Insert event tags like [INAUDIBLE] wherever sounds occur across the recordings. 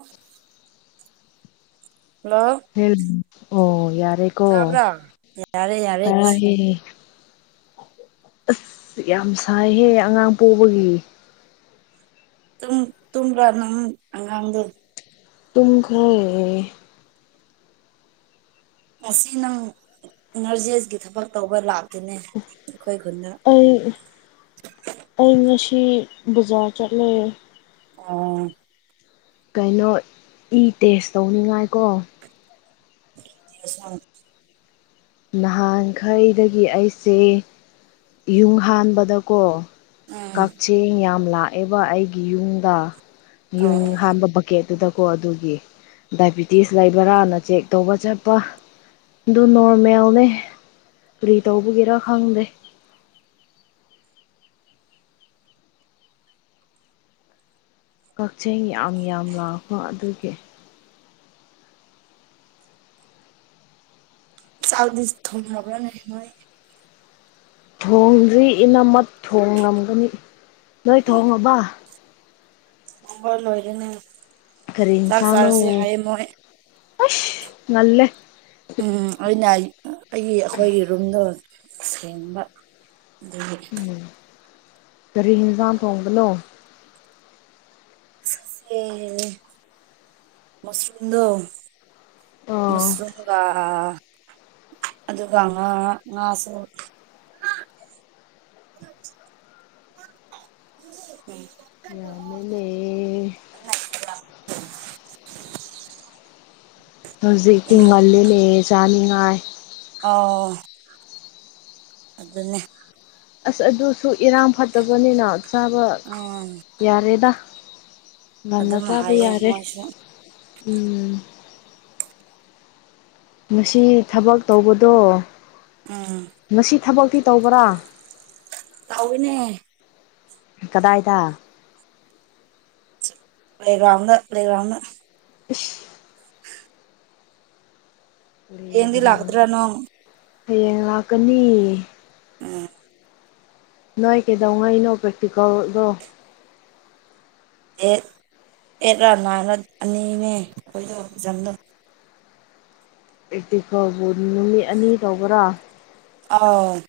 ꯑꯣ ꯍ ꯑꯣ ꯌꯥꯔꯦ ꯀꯣ ꯇꯥꯕ꯭ꯔꯥ ꯌꯥꯔꯦ ꯌꯥꯔꯦ ꯇ ꯑꯁ ꯌꯥꯝ ꯁꯥꯏꯍꯦ ꯑꯉꯥꯡ ꯄꯕꯒꯤ ꯇꯨꯡ ꯇꯨꯡ꯭ꯔꯥꯔꯅ ꯑꯉꯥꯡꯥꯡ ꯇꯨꯡꯈꯣꯏ ꯉꯁꯤ ꯅꯪ ꯏꯅꯔꯖꯤꯦꯁꯒꯤ ꯊꯕꯛ ꯇꯧꯕ ꯂꯥꯛ ꯑꯩ ꯑꯩ ꯁꯤꯤ ꯕꯖꯥꯔ ꯆꯠꯂꯦ ꯑꯣ ꯀꯩꯅꯣ ꯏ ꯇꯦꯁ ꯇꯧꯅꯤꯡꯉꯥꯏ ꯀꯣ ꯂ ꯅꯍꯥꯟꯈꯩꯗꯒꯤ ꯑꯩꯁꯦ ꯌꯨꯝ ꯍꯥꯟꯕꯗꯀꯣ ꯎꯝ ꯀꯛꯆꯦꯡ ꯌꯥꯝ ꯂꯥꯛꯑꯦꯕ ꯑꯩꯒꯤ ꯌꯨꯝꯗ ꯌ ꯑꯣ ꯍꯥꯝꯕ ꯀꯦ ꯑꯗꯨꯗ ꯀꯣ ꯑꯗꯨꯒꯤ ꯗꯥꯏꯕꯤꯇꯤꯁ ꯂꯩꯕ꯭ꯔꯥꯅ ꯆꯦꯛ ꯇꯧꯕ ꯆꯠꯄ ꯑꯗꯨ ꯅꯣꯔꯃꯦꯜꯅꯦ ꯀꯔꯤ ꯇꯧꯕꯒꯤꯦꯔ ꯈꯪꯗꯦ ꯀꯛꯆꯤꯡ ꯌꯥꯝ ꯌꯥꯝ ꯂꯥꯛꯕꯣ ꯑꯗꯨꯒꯤ ꯆꯥꯎꯗꯤꯁ ꯊꯝꯕ ꯅ ꯊꯣꯡꯗ꯭ꯔꯤ ꯏꯅꯝꯃꯠ ꯊꯣꯡꯉꯝꯒꯅꯤ ꯅꯣꯏ ꯊꯣꯡꯉꯕ ꯂꯣꯏꯗꯅ ꯈꯔꯤ ꯏꯟꯁꯥꯅꯣ ꯑꯁ ꯅꯜꯦ ꯎꯝ ꯑꯩꯅ ꯑꯩꯒꯤ ꯑꯩꯈꯣꯏꯒꯤ ꯔꯨꯝꯗꯣ ꯁꯦꯡꯕ ꯑꯗꯨ ꯎꯝ ꯀꯔꯤ ꯍꯟꯖꯥꯡꯝ ꯊꯣꯡꯕꯅꯣ ꯃꯁꯔꯝꯗꯣ ꯑꯥ ꯃꯁꯔꯝꯒ ꯑ ꯑꯗꯨꯀꯉ ꯉ ꯁꯣ [INAUDIBLE] ꯎꯝ ꯌꯥꯝꯃꯦꯟꯅ ꯂꯩ ꯑ ꯍꯧꯖꯤꯛꯇꯤ ꯉꯜꯂꯂꯦ ꯆꯥꯅꯤꯡꯉꯥꯏ ꯑꯣ ꯑꯗꯨꯗꯅꯦ ꯑꯁ ꯑꯗꯨꯁꯨ ꯏꯔꯥꯡ ꯐꯠꯇꯕꯅꯤꯅ ꯆꯥꯕ ꯎꯝ ꯌꯥꯔꯦꯗ ꯉꯟꯅ ꯑꯗꯨꯝ ꯆꯕꯩ ꯍꯥꯏꯌꯦ ꯌꯥꯔꯦ ꯃꯣꯏꯁꯨ ꯎꯝ ꯉꯁꯤ ꯊꯕꯛ ꯇꯧꯕꯗꯣ ꯎꯝ ꯉꯁꯤ ꯊꯕꯛꯇꯤ ꯇꯧꯕ꯭ꯔꯥ ꯇꯎꯅꯦ ꯀꯗꯥꯏꯗ ꯂꯩꯒ꯭ꯔꯥꯎꯗ ꯂꯩ ꯂꯩꯒ꯭ꯔꯥꯎꯅ ꯎ ꯑꯦꯗꯤ ꯀꯔꯤꯗꯔꯥ ꯂꯥꯛꯗꯔꯅꯣ ꯍꯌꯦꯡ ꯂꯥꯛꯀꯅꯤ ꯎꯝ ꯅꯥꯏ ꯀꯗꯣꯡꯉꯥꯏ ꯏꯩꯅꯣ ꯄ꯭ꯔꯀꯇꯤꯀꯦꯜꯗ ꯑꯦꯠ ꯑꯦꯠꯂ ꯅꯥꯏꯟꯔ ꯑꯅꯤꯅꯦ ꯑꯩꯈꯣꯏꯗꯣ ꯐꯖꯟꯗꯣ ꯑꯩꯤ ꯐꯥꯎꯕꯨ ꯅꯨꯃꯤꯠ ꯑꯅꯤ ꯇꯧꯕ꯭ꯔꯥ ꯑ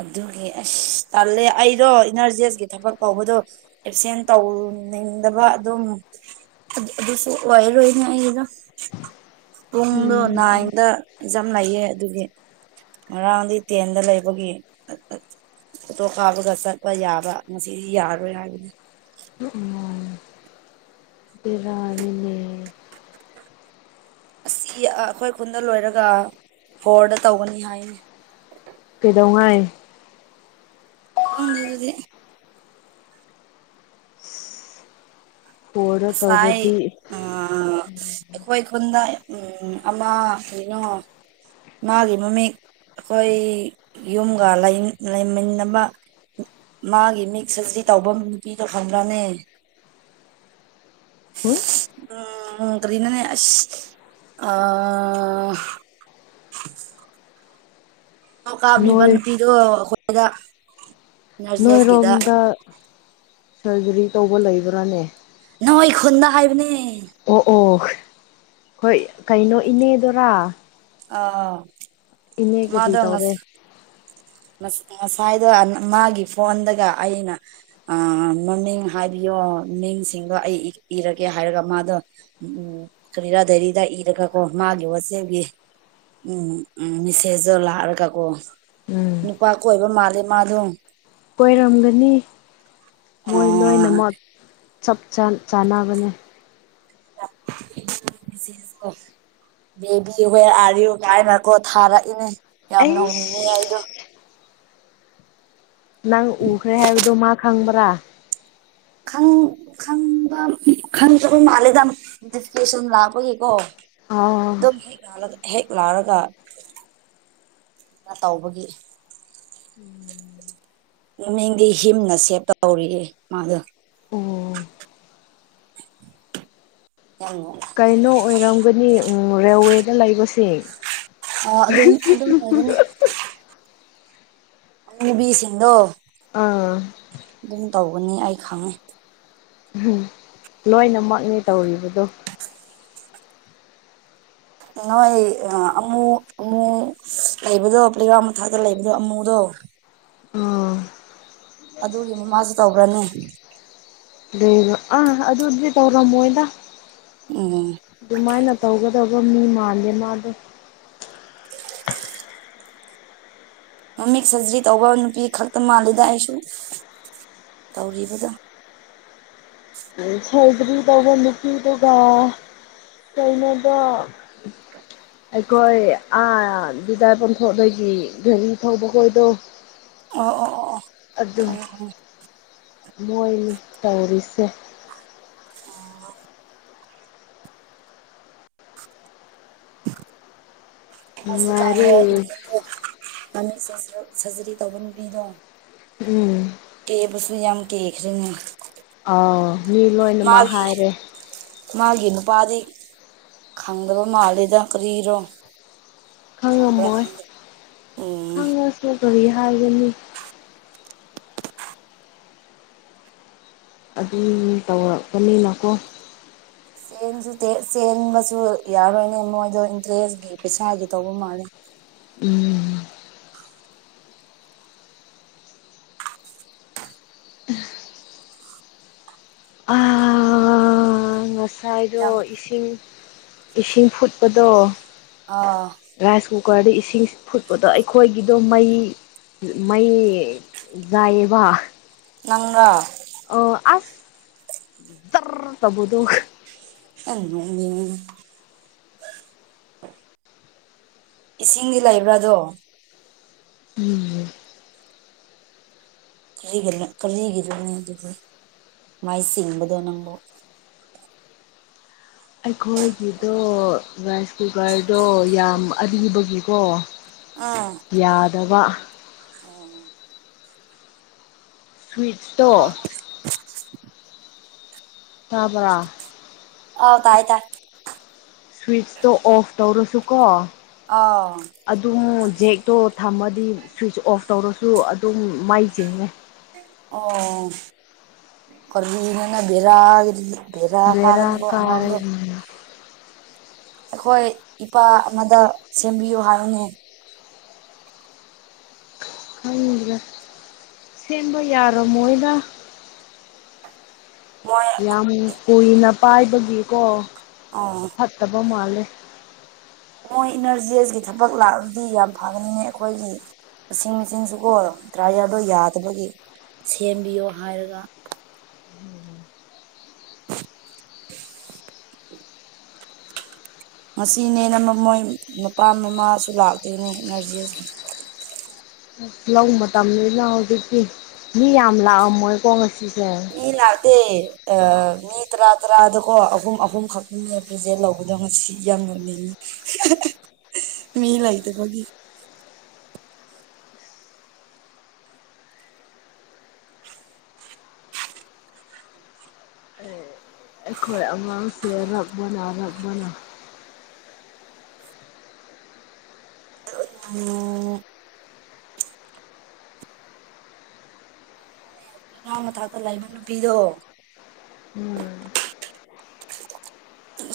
ꯑꯗꯨꯒꯤ ꯑꯁ ꯇꯜꯂꯦ ꯑꯩꯗꯣ ꯏꯅꯔꯖꯦꯁꯀꯤ ꯊꯕꯛ ꯀꯧꯕꯗꯣ ꯑꯦꯞꯁꯦꯟ ꯇꯧ ꯎ ꯅꯤꯡꯗꯕ ꯑꯗꯨꯝ ꯑꯗꯨꯁꯨ ꯑꯣꯏꯔꯣꯏꯅꯦ ꯑꯩꯗ ꯄꯨꯡꯗꯣ ꯎꯝ ꯅꯥꯏꯟꯗ ꯑꯦꯛꯖꯥꯝ ꯂꯩꯌꯦ ꯑꯗꯨꯒꯤ ꯉꯔꯥꯡꯗꯤ ꯇꯦꯟꯗ ꯂꯩꯕꯒꯤ ꯐꯣꯇꯣ ꯀꯥꯞꯄꯒ ꯆꯠꯄ ꯌꯥꯕ ꯉꯁꯤꯗꯤ ꯌꯥꯔꯔꯣꯏ ꯍꯥꯏꯕꯅꯤ ꯔꯜꯂꯜꯂꯤ ꯑꯁꯤ ꯑꯩꯈꯣꯏ ꯈꯨꯟꯗ ꯂꯣꯏꯔꯒ ꯍꯣꯔꯗ ꯇꯧꯒꯅꯤ ꯍꯥꯏꯅꯤ ꯄꯤꯗꯧꯉꯥꯏ ꯈꯥꯎꯗ ꯑꯗꯨꯗꯤ ꯐꯣꯔꯗ ꯉꯁꯥꯏ ꯇꯧꯔꯗꯤ ꯎ ꯑꯩꯈꯣꯏ ꯈꯨꯟꯗ ꯎ ꯑꯃ ꯀꯅꯣ ꯃꯥꯒꯤ ꯃꯃꯤ ꯑꯩꯈꯣꯏ ꯌꯨꯝꯒ ꯂꯩꯃꯤꯟꯅꯕ ꯃꯥꯒꯤ ꯃꯤꯛꯁ ꯑꯁꯤ ꯇꯧꯐꯝ ꯅꯨꯄꯤꯗꯣ ꯈꯪꯗ꯭ꯔꯅꯦ ꯎ ꯎꯝ ꯀꯅꯅꯦ ꯑ [UNINTELLIGIBLE] ꯀꯥꯞꯂꯤꯕ ꯅꯣꯏ ꯅꯨꯄꯤꯗꯣ ꯑꯩꯈꯣꯏꯗ ꯅꯔꯖꯦꯁꯀꯤꯗ ꯅꯣꯏꯔꯣꯝꯗ ꯁꯔꯖꯔꯤ ꯇꯧꯕ ꯂꯩꯕ꯭ꯔꯥꯅꯦ ꯅꯣꯏꯣꯏ ꯈꯨꯟꯗ ꯍꯥꯏꯕꯅꯦ ꯑꯣ ꯑꯣ ꯍꯣꯏ ꯀꯩꯅꯣ ꯏꯅꯦꯗꯔꯥ ꯑꯥ ꯏꯅꯦ ꯀꯗꯤ ꯃꯥꯗꯣ ꯇꯧꯔꯦ ꯉꯁꯥꯏꯗꯣ ꯃꯥꯒꯤ ꯐꯣꯟꯗꯒ ꯑꯩꯅ ꯃꯃꯤꯡ ꯍꯥꯏꯕꯤꯌꯣ ꯃꯤꯡꯁꯤꯡꯗꯣ ꯑꯩ ꯏꯔꯒꯦ ꯍꯥꯏꯔꯒ ꯃꯥꯗꯣ ꯎ ꯁꯨꯔꯤꯔꯥ ꯗꯦꯔꯤꯗ ꯏꯔꯒꯀꯣ ꯃꯥꯒꯤ ꯋꯥꯆꯦꯞꯀꯤ ꯎꯝ ꯎ ꯃꯦꯁꯦꯖꯇꯣ ꯂꯥꯛꯑꯔꯒꯀꯣ ꯎꯝ ꯅꯨꯄꯥ ꯀꯣꯏꯕ ꯃꯥꯜꯂꯦ ꯃꯥꯗꯣ ꯀꯣꯏꯔꯝꯒꯅꯤ ꯃꯣꯏ ꯂꯣꯏꯅꯃꯛ ꯆꯞ ꯆꯥꯅꯕꯅꯦ [UNINTELLIGIBLE] ꯦ ꯀꯣ ꯕꯦꯕꯤ ꯍꯋꯦ ꯑꯥꯔ ꯌꯨ ꯀꯥꯏꯅ ꯀꯣ ꯊꯥꯔꯛꯏꯅꯦ ꯌꯥꯝꯅ ꯍꯣꯡꯅꯤꯡꯉ ꯑꯩꯗꯣ ꯑꯩꯁ ꯅꯪ ꯎꯈ꯭ꯔꯦ ꯍꯥꯏꯕꯗꯣ ꯃꯥ ꯈꯪꯕ꯭ꯔꯥ ꯈꯪꯕ ꯈꯪꯗꯕ ꯃꯥꯜꯂꯦꯗ ꯗꯤꯐꯤꯀꯦꯁꯟ ꯂꯥꯛꯄꯒꯤꯀꯣ ꯑꯥ ꯍ ꯍ ꯂꯥꯛꯔꯒ ꯇꯧꯕꯒꯤ ꯃꯃꯤꯡꯗꯤ ꯍꯤꯝꯅ ꯁꯦꯞ ꯇꯧꯔꯤꯌꯦ ꯃꯥꯗꯣ ꯑꯣ [UNINTELLIGIBLE] ꯀꯩꯅꯣ ꯑꯣꯏꯔꯝꯒꯅꯤ ꯎ ꯔꯦꯜꯋꯦꯗ ꯂꯩꯕꯁꯦ ꯑ ꯑꯗꯨ ꯑꯗꯨꯝ ꯑꯗꯨꯅꯤ ꯑꯕꯤ ꯁꯤꯗꯣ ꯑꯥ ꯅꯤ ꯑꯩ ꯈꯪꯉꯤ ꯎꯝ ꯂꯣꯏꯅꯃꯛꯅꯦ ꯇꯧꯔꯤꯕꯗꯣ ꯅꯣꯏ ꯑꯃꯨ ꯑꯃꯨ ꯂꯩꯕꯗꯣ ꯄ꯭ꯂꯦꯒ꯭ꯔꯥꯎ ꯃꯊꯥꯛꯇ ꯂꯩꯕꯗꯣ ꯑꯃꯨꯗꯣ [INAUDIBLE] ꯑꯥ ꯑꯗꯨꯒꯤ ꯃꯃꯥꯁꯨ ꯇꯧꯕ꯭ꯔꯅꯦ ꯂꯩꯔꯣ ꯑꯥ ꯑꯗꯨꯗꯤ ꯇꯧꯔꯝꯃꯣꯏꯗ ꯎꯝ ꯑꯗꯨꯃꯥꯏꯅ ꯇꯧꯒꯗ ꯑꯗꯨꯒꯕ ꯃꯤ ꯃꯥꯥꯟꯂ ꯃꯥꯗ ꯃꯃꯤꯡ ꯁꯔꯖꯔꯤ ꯇꯧꯕ ꯅꯨꯄꯤ ꯈꯛꯇ ꯃꯥꯜꯂꯤꯗ ꯑꯩꯁꯨ ꯇꯧꯔꯤꯕꯗꯣ ꯎ ꯁꯗꯔꯤ ꯇꯧꯕ ꯅꯨꯄꯤꯗꯨꯒ ꯀꯅꯗ ꯑꯩꯈꯣꯏꯥ ꯗꯥꯏ ꯄꯣꯟꯊꯣꯛꯗꯒꯤ ꯘꯔꯤ ꯊꯄ ꯈꯣꯏꯗꯣ ꯑꯣ ꯑꯣ ꯑꯣ ꯑꯗꯨꯝ ꯈꯪꯉꯦ ꯈꯪꯉꯦ ꯃꯣꯏ ꯇꯧꯔꯤꯁꯦ ꯍꯧꯖꯤꯀꯥꯟ ꯅꯨꯡꯉꯥꯏꯔꯦ ꯏꯅꯦꯅꯦ ꯃꯃꯤꯡ ꯁꯔꯖꯔꯤ ꯇꯧꯕ ꯅꯨꯄꯤꯗꯣ ꯎꯝ ꯁꯨ ꯌꯥꯝ ꯀꯦꯈ꯭ꯔꯦꯅꯦ ꯑꯥꯎ ꯃꯤ ꯂꯣꯏꯅꯃꯛ ꯃꯥꯒꯤ ꯍꯥꯏꯔꯦ ꯃꯥꯒꯤꯅ ꯕꯥꯔꯤ ꯈꯪꯗꯕ ꯃꯥꯜꯂꯤꯦꯗ ꯀꯔꯤꯔꯣ ꯈꯕ ꯈꯪꯉꯝꯃꯣꯏ ꯈ ꯎꯝ ꯈꯪꯉꯁꯨ ꯀꯔꯤ ꯍꯥꯏꯒꯅꯤ ꯑꯗꯨꯝ ꯇꯧꯔꯛꯀꯅꯤꯅꯀꯣ ꯆꯦꯟꯁꯨ ꯆꯦꯟꯕꯁꯨ ꯌꯥꯔꯣꯏꯅꯦ ꯃꯣꯏꯗ ꯏꯟꯇꯔꯦꯁꯀꯤ ꯄꯩꯁꯥꯒꯤ ꯇꯧꯕ ꯃꯥꯜꯂꯦ ꯎꯝ ꯑꯥ ꯉꯁꯥꯏꯗꯣ ꯌꯥꯝ ꯏꯁꯤꯡ ꯏꯁꯤꯡ ꯐꯨꯠꯄꯗꯣ ꯑꯥ ꯔꯥꯏꯁ ꯀꯨꯀꯔꯗ ꯏꯁꯤꯡ ꯐꯨꯠꯄꯗꯣ ꯑꯩꯈꯣꯏꯒꯤꯗꯣ ꯃꯩ ꯃꯩ ꯌꯦꯕ ꯅꯪꯉꯣ ꯑꯣ ꯑꯁ ꯇꯔ ꯇꯕꯨꯗꯨꯣ ꯑ ꯏꯁꯤꯡꯗꯤ ꯂꯩꯕ꯭ꯔꯥꯗꯣ ꯎꯝ ꯔꯤ ꯀꯔꯤꯒꯤꯗꯨꯣꯅꯦ ꯑꯗꯨꯕꯨ ꯃꯥꯏ ꯆꯁꯤꯡꯕꯗꯣ ꯅꯪꯕꯨ ꯑꯩꯈꯣꯏꯒꯤꯗꯣ ꯔꯥꯏꯁ ꯀꯨꯀꯔꯗꯣ ꯌꯥꯝ ꯑꯔꯤꯕꯒꯤꯀꯣ ꯎꯝ ꯌꯥꯗꯕ ꯁ꯭ꯨꯏꯠꯠꯇ ꯇꯥꯕ꯭ꯔꯥ ꯍꯥꯎ ꯇꯥꯏ ꯇ ꯁ꯭ꯋꯤꯆꯇꯣ ꯑꯣꯐ ꯇꯧꯔꯁꯨꯀꯣ ꯑꯥ ꯑꯗꯨꯝ ꯖꯦꯛꯇꯣ ꯊꯝꯃꯗꯤ ꯁ꯭ꯋꯤꯆ ꯑꯣꯐ ꯇꯧꯔꯁꯨ ꯁꯨ ꯑꯗꯨꯝ ꯃꯥꯏ ꯆꯤꯡꯉꯦ ꯑꯣ ꯀꯔꯕꯤꯅꯅ ꯦꯔꯒꯤꯔꯗꯤ ꯐꯔ ꯕꯦꯔꯥ ꯀꯥꯔꯦ ꯀꯥꯗꯅꯉꯥꯡꯒ ꯎꯝ ꯑꯩꯈꯣꯏ ꯏꯄꯥ ꯑꯃꯗ ꯁꯦꯝꯕꯤꯌꯨ ꯍꯥꯏꯅꯦ ꯍꯪꯗ꯭ꯔꯦ ꯁꯦꯝꯕ ꯌꯥꯔꯣ ꯃꯣꯏꯗ ꯃꯣꯏ ꯌꯥꯝ ꯀꯨꯏꯅ ꯄꯥꯏꯕꯒꯤꯀꯣ ꯑꯥ ꯐꯠꯇꯕ ꯃꯥꯜꯂꯦ ꯃꯣꯏ ꯏꯅꯔꯖꯤꯁꯀꯤ ꯊꯕꯛ ꯂꯥꯛꯑꯕꯗꯤ ꯌꯥꯝ ꯐꯒꯅꯤꯉꯦ ꯑꯩꯈꯣꯏꯒꯤ ꯏꯁꯤꯡ ꯃꯆꯤꯟꯁꯨꯀꯣ ꯗ꯭ꯔꯥ ꯌꯥꯗ ꯌꯥꯗꯕꯒꯤ ꯁꯦꯝꯕꯤꯌꯣ ꯍꯥꯏꯔꯒ ꯉꯁꯤꯅꯦꯅ ꯃ ꯃꯣꯏ ꯃꯄꯥ ꯃꯃꯥꯁꯨ ꯂꯥꯛꯇꯣꯏꯅꯦ ꯅꯔꯖꯤ ꯑꯁꯤ ꯂꯧꯕ ꯃꯇꯝꯅ ꯍꯧꯖꯤꯛꯇꯤ ꯃꯤ ꯌꯥꯝ ꯂꯥꯛꯑꯝꯃꯣꯏꯀꯣ ꯉꯁꯤꯁꯦ ꯦ ꯃꯤ ꯇꯔꯥ ꯇꯔꯥꯗꯀꯣ ꯑꯍꯨꯝ ꯑꯍꯨꯝ ꯈꯛꯇꯅꯦ ꯄ꯭ꯔꯖꯦꯟ ꯂꯧꯕꯗꯣ ꯉꯁꯤ ꯌꯥꯝ ꯑ ꯃꯤ ꯂꯥꯏꯗ ꯐꯒꯤ ꯑꯩꯈꯣꯏ ꯑꯉꯥꯡꯁꯦ ꯔꯞꯕꯅ ꯔꯞꯕꯅ ꯎꯝ ꯑꯉꯥꯡ ꯃ ꯊꯥꯛꯇ ꯂꯩꯕ ꯅꯨꯄꯤꯗꯣ ꯎꯝ ꯑ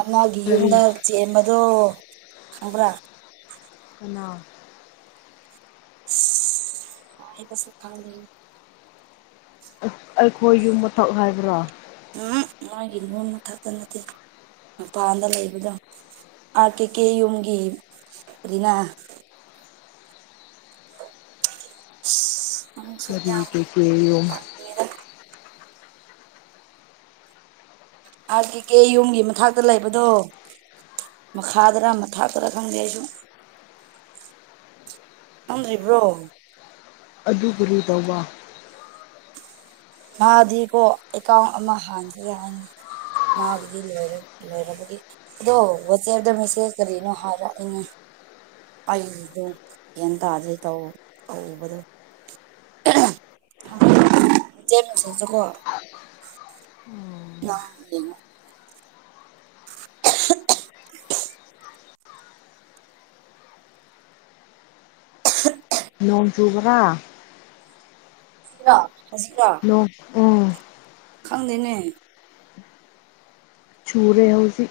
ꯑꯃꯒꯤ ꯀꯔꯤ ꯌꯨꯝꯗ ꯆꯦꯟꯕꯗꯣ ꯈꯪꯕ꯭ꯔꯥ ꯎ ꯍ ꯀꯁ ꯈꯥꯎꯗ ꯑꯩꯈꯣꯏ ꯌꯨꯝ ꯃꯊꯛ ꯍꯥꯏꯕ꯭ꯔꯣ ꯎꯝ ꯃꯥꯒꯤ ꯅꯨꯝ ꯃꯊꯛꯇ ꯅꯠꯇꯦ ꯃꯄꯥꯟꯗ ꯂꯩꯕꯗꯣ ꯑ ꯀꯦ ꯀꯦ ꯌꯨꯝꯒꯤ ꯑꯗꯨꯅ ꯅꯪꯁꯨ ꯁ ꯌꯥꯝ ꯀꯦ ꯀꯣ ꯄꯪꯉꯦꯗ ꯑꯥꯔ ꯀꯦ ꯀꯦ ꯌꯨꯝꯒꯤ ꯃꯊꯛꯇ ꯂꯩꯕꯗꯣ ꯃꯈꯥꯗꯔꯥ ꯃꯊꯥꯞꯇꯔ ꯈꯪꯗꯦ ꯑꯩꯁꯨ ꯅꯗꯔꯤꯕ꯭ꯔꯣ ꯑꯗꯨ ꯀꯨꯔꯨ ꯇꯧꯕ ꯃꯥꯗꯤꯀꯣ ꯑꯦꯀꯥꯎꯟ ꯑꯃ ꯍꯥꯡꯒꯦ ꯍꯥꯏꯅꯤ ꯃꯥꯒꯤꯗꯤ ꯂꯣꯏ ꯂꯣꯏꯔꯕꯒꯤ ꯑꯗꯣ ꯋꯥꯆꯦꯞꯇ ꯃꯦꯁꯦꯖ ꯀꯔꯤꯅꯣ ꯍꯥꯏꯔꯛꯏꯅꯦ ꯑꯩꯨꯗꯣ ꯍꯦꯟꯅ ꯇꯥꯗꯩ ꯇ ꯇꯕꯗꯣ ꯖ ꯀ ꯑꯅ [UNINTELLIGIBLE] [INAUDIBLE] ꯅꯣꯡꯣꯟ ꯆꯨꯕ꯭ꯔꯥ ꯁꯤꯔ ꯍꯁꯤꯔ ꯅꯣꯡ ꯑꯣ ꯈꯪꯗꯦꯅꯦ ꯆꯨꯔꯨꯔꯦ ꯍꯧꯖꯤꯛ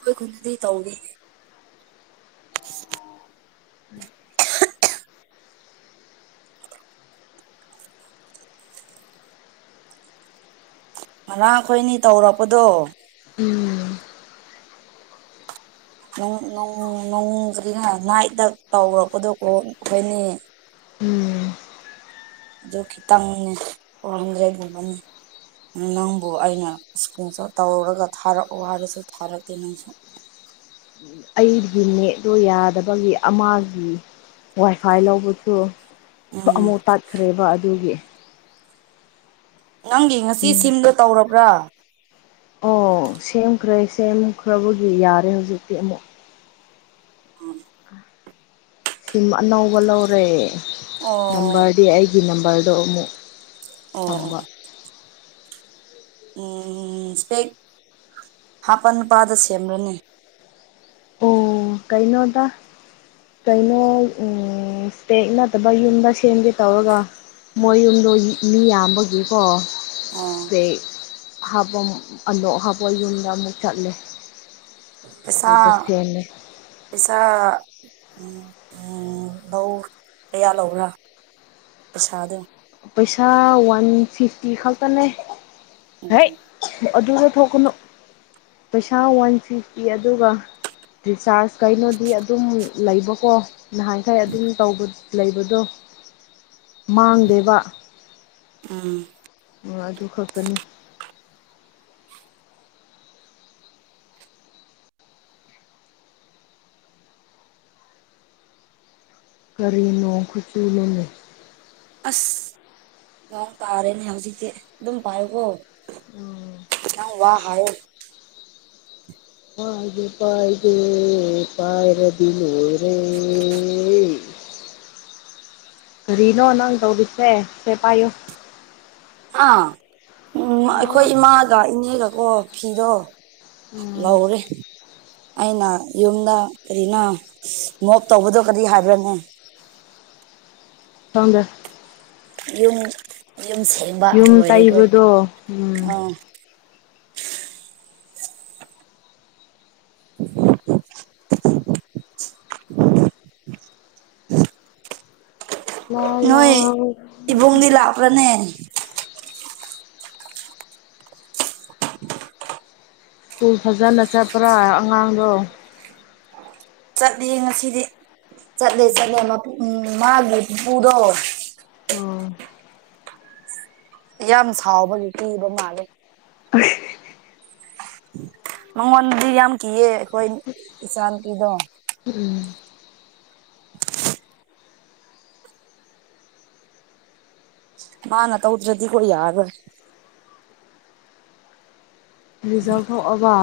ꯑꯩꯣꯏ ꯈꯨꯨꯝꯅꯗꯤ ꯇꯧꯒꯦ [UNINTELLIGIBLE] ꯃꯔꯥꯡ ꯈꯣꯏꯅꯤ ꯇꯧꯔꯛꯄꯗꯣ ꯎꯝ ꯅꯣꯡꯗꯤꯅ ꯅꯥꯏꯗ ꯇꯧꯔꯛꯄꯗꯀꯣ ꯑꯩꯈꯣꯏꯅꯤ ꯎꯝ ꯑꯗꯨ ꯈꯤꯇꯪꯅꯦ ꯍꯝꯖꯩꯒꯨꯝꯕꯅꯦ ꯑꯗꯨ ꯅꯪꯕꯨ ꯑꯩꯅ ꯁ꯭ꯀꯨꯜ ꯇꯧꯔꯒ ꯊꯥꯔꯛꯑꯣ ꯍꯥꯏꯔꯁꯨ ꯊꯥꯔꯛꯇꯦ ꯅꯪꯁꯨ [INAUDIBLE] ꯑꯩꯒꯤ ꯅꯦꯠꯇꯣ ꯌꯥꯗꯕꯒꯤ ꯑꯃꯒꯤ ꯋꯥꯏꯐꯥꯏ ꯂꯧꯕꯁꯨ ꯎꯝ ꯑꯃꯨꯛ ꯇꯥꯠꯈ꯭ꯔꯦꯕ ꯑꯗꯨꯒꯤ ꯅꯪꯒꯤ ꯉꯁꯤ ꯁꯤꯝꯗꯣ ꯇꯧꯔꯕ꯭ꯔꯥ ꯑꯣ ꯁꯦꯝꯈ꯭ꯔꯦ ꯁꯦꯝꯈ꯭ꯔꯕꯒꯤ ꯌꯥꯔꯦ ꯍꯧꯖꯤꯛꯇꯤ ꯑꯃꯨꯛ ꯎꯝ ꯁꯤꯝ ꯑꯅꯧꯕ ꯂꯧꯔꯦ ꯑꯣ ꯅꯝꯕꯔꯗꯤ ꯑꯩꯒꯤ ꯅꯝꯕꯔꯗꯣ ꯑꯃꯨꯛ ꯑꯣ ꯑꯣ ꯊꯝꯕ ꯎꯝ ꯏꯁꯄꯦꯛ ꯍꯥꯞꯄ ꯅꯨꯨꯄꯥꯗ ꯁꯦꯝꯂꯅꯤ ꯎ ꯀꯩꯅꯩꯅꯣꯗ ꯀꯩꯅꯣ ꯎꯝ ꯏꯁꯦꯛ ꯅꯠꯇꯕ ꯌꯨꯝꯗ ꯁꯦꯝꯒꯦ ꯇꯧꯔꯒ ꯃꯣꯏꯌꯨꯝꯗꯣ ꯃꯤ ꯌꯥꯝꯕꯒꯤꯀꯣ ꯑꯣ ꯄ ꯍꯥꯄꯝ ꯑꯗꯣ ꯍꯥꯞꯄ ꯌꯨꯝꯗ ꯃꯨꯆꯥꯠꯂꯦ ꯄꯩꯁꯥ ꯑꯗꯨꯗꯁꯤꯦꯅꯤ ꯄꯩꯁꯥ ꯂꯧ ꯀꯌꯥ ꯂꯧꯕ꯭ꯔꯥ ꯄꯁꯥꯗꯣ ꯄꯩꯁꯥ ꯋꯥꯟ ꯐꯤꯐꯇꯤ ꯈꯛꯇꯅꯦ ꯍ ꯎꯝ ꯑꯗꯨ ꯀꯥꯊꯣꯛꯀꯅꯨ ꯄꯩꯁꯥ ꯋꯥꯟ ꯐꯤꯐꯇꯤ ꯑꯗꯨꯒ ꯔꯤꯆꯥꯔꯖ ꯀꯩꯅꯣꯗꯤ ꯑꯗꯨꯝ ꯂꯩꯕꯀꯣ ꯅꯍꯥꯟꯈꯩ ꯑꯗꯨꯝ ꯇ ꯂꯩꯕꯗꯣ [UNINTELLIGIBLE] ꯃꯥꯡꯗꯦꯕ ꯑꯥ ꯑꯣ ꯑꯗꯨ ꯈꯛꯇꯅꯤ ꯀꯔꯤꯅꯣ ꯈꯨꯠꯆꯨ ꯂꯣꯂꯨ ꯑꯁ ꯂ ꯇꯥꯔꯦꯅꯦ ꯍꯧꯖꯤꯛꯇꯤ ꯑꯗꯨꯝ ꯄꯥꯏꯌꯀꯣ ꯎꯝ ꯑ ꯋꯥ ꯍꯥꯏ ꯄꯥꯏꯗ ꯄꯥꯏꯗ ꯄꯥꯏꯔꯗ ꯑꯣꯔꯦ [UNINTELLIGIBLE] ꯔꯔꯤꯅꯣ ꯅꯪ ꯇꯧꯒꯤꯁꯦ ꯁꯤꯦꯄꯌꯣ ꯑꯥ ꯎꯝ ꯑꯩꯈꯣꯏ ꯏꯃꯥꯒ ꯏꯅꯦꯒꯀꯣ ꯐꯤꯗꯣ ꯎꯝ ꯂꯎꯔꯤꯦ ꯑꯩꯅ ꯌꯨꯝꯗ ꯀꯔꯤꯅ ꯃꯣꯞ ꯇꯧꯕꯗꯣ ꯀꯔꯤ ꯍꯥꯏꯕ꯭ꯔꯅꯤ [UNINTELLIGIBLE] ꯊꯪꯗ ꯌꯨꯝ ꯌꯨꯝ ꯁꯦꯡꯕ ꯌꯨꯝ ꯑꯣꯏꯔꯦꯀꯣ ꯇꯩꯕꯗꯣ ꯎꯝ ꯑꯥ ꯂꯥ ꯂꯥ ꯅꯣꯏ ꯏꯕꯨꯡꯗꯤ ꯂꯥꯛꯄ꯭ꯔꯅꯦ ꯁ꯭ꯀꯨꯜ ꯐꯖꯅ ꯆꯠꯄ꯭ꯔꯥ ꯑꯉꯥꯡꯗꯣ ꯆꯠꯂꯤ ꯉꯁꯤꯗꯤ ꯆꯠꯂꯦ ꯆꯠꯂꯦ ꯎꯝ ꯃꯥꯒꯤꯠ ꯄꯨꯗ ꯑꯣ ꯌꯥꯝ ꯁꯥꯎꯕꯒꯤ ꯀꯤꯕ ꯃꯥꯜꯂꯦ ꯍ ꯃꯉꯣꯟꯗꯤ ꯌꯥꯝ ꯀꯤꯌꯦ ꯑꯩꯈꯣꯏ ꯏꯆꯥ ꯅꯨꯨꯄꯤꯗꯣ ꯎꯝ ꯃꯥꯅ ꯇꯧꯗ꯭ꯔꯗꯤ ꯀꯣꯏ ꯌꯥꯔ ꯔꯤꯖꯜ ꯊꯣꯛꯑꯕ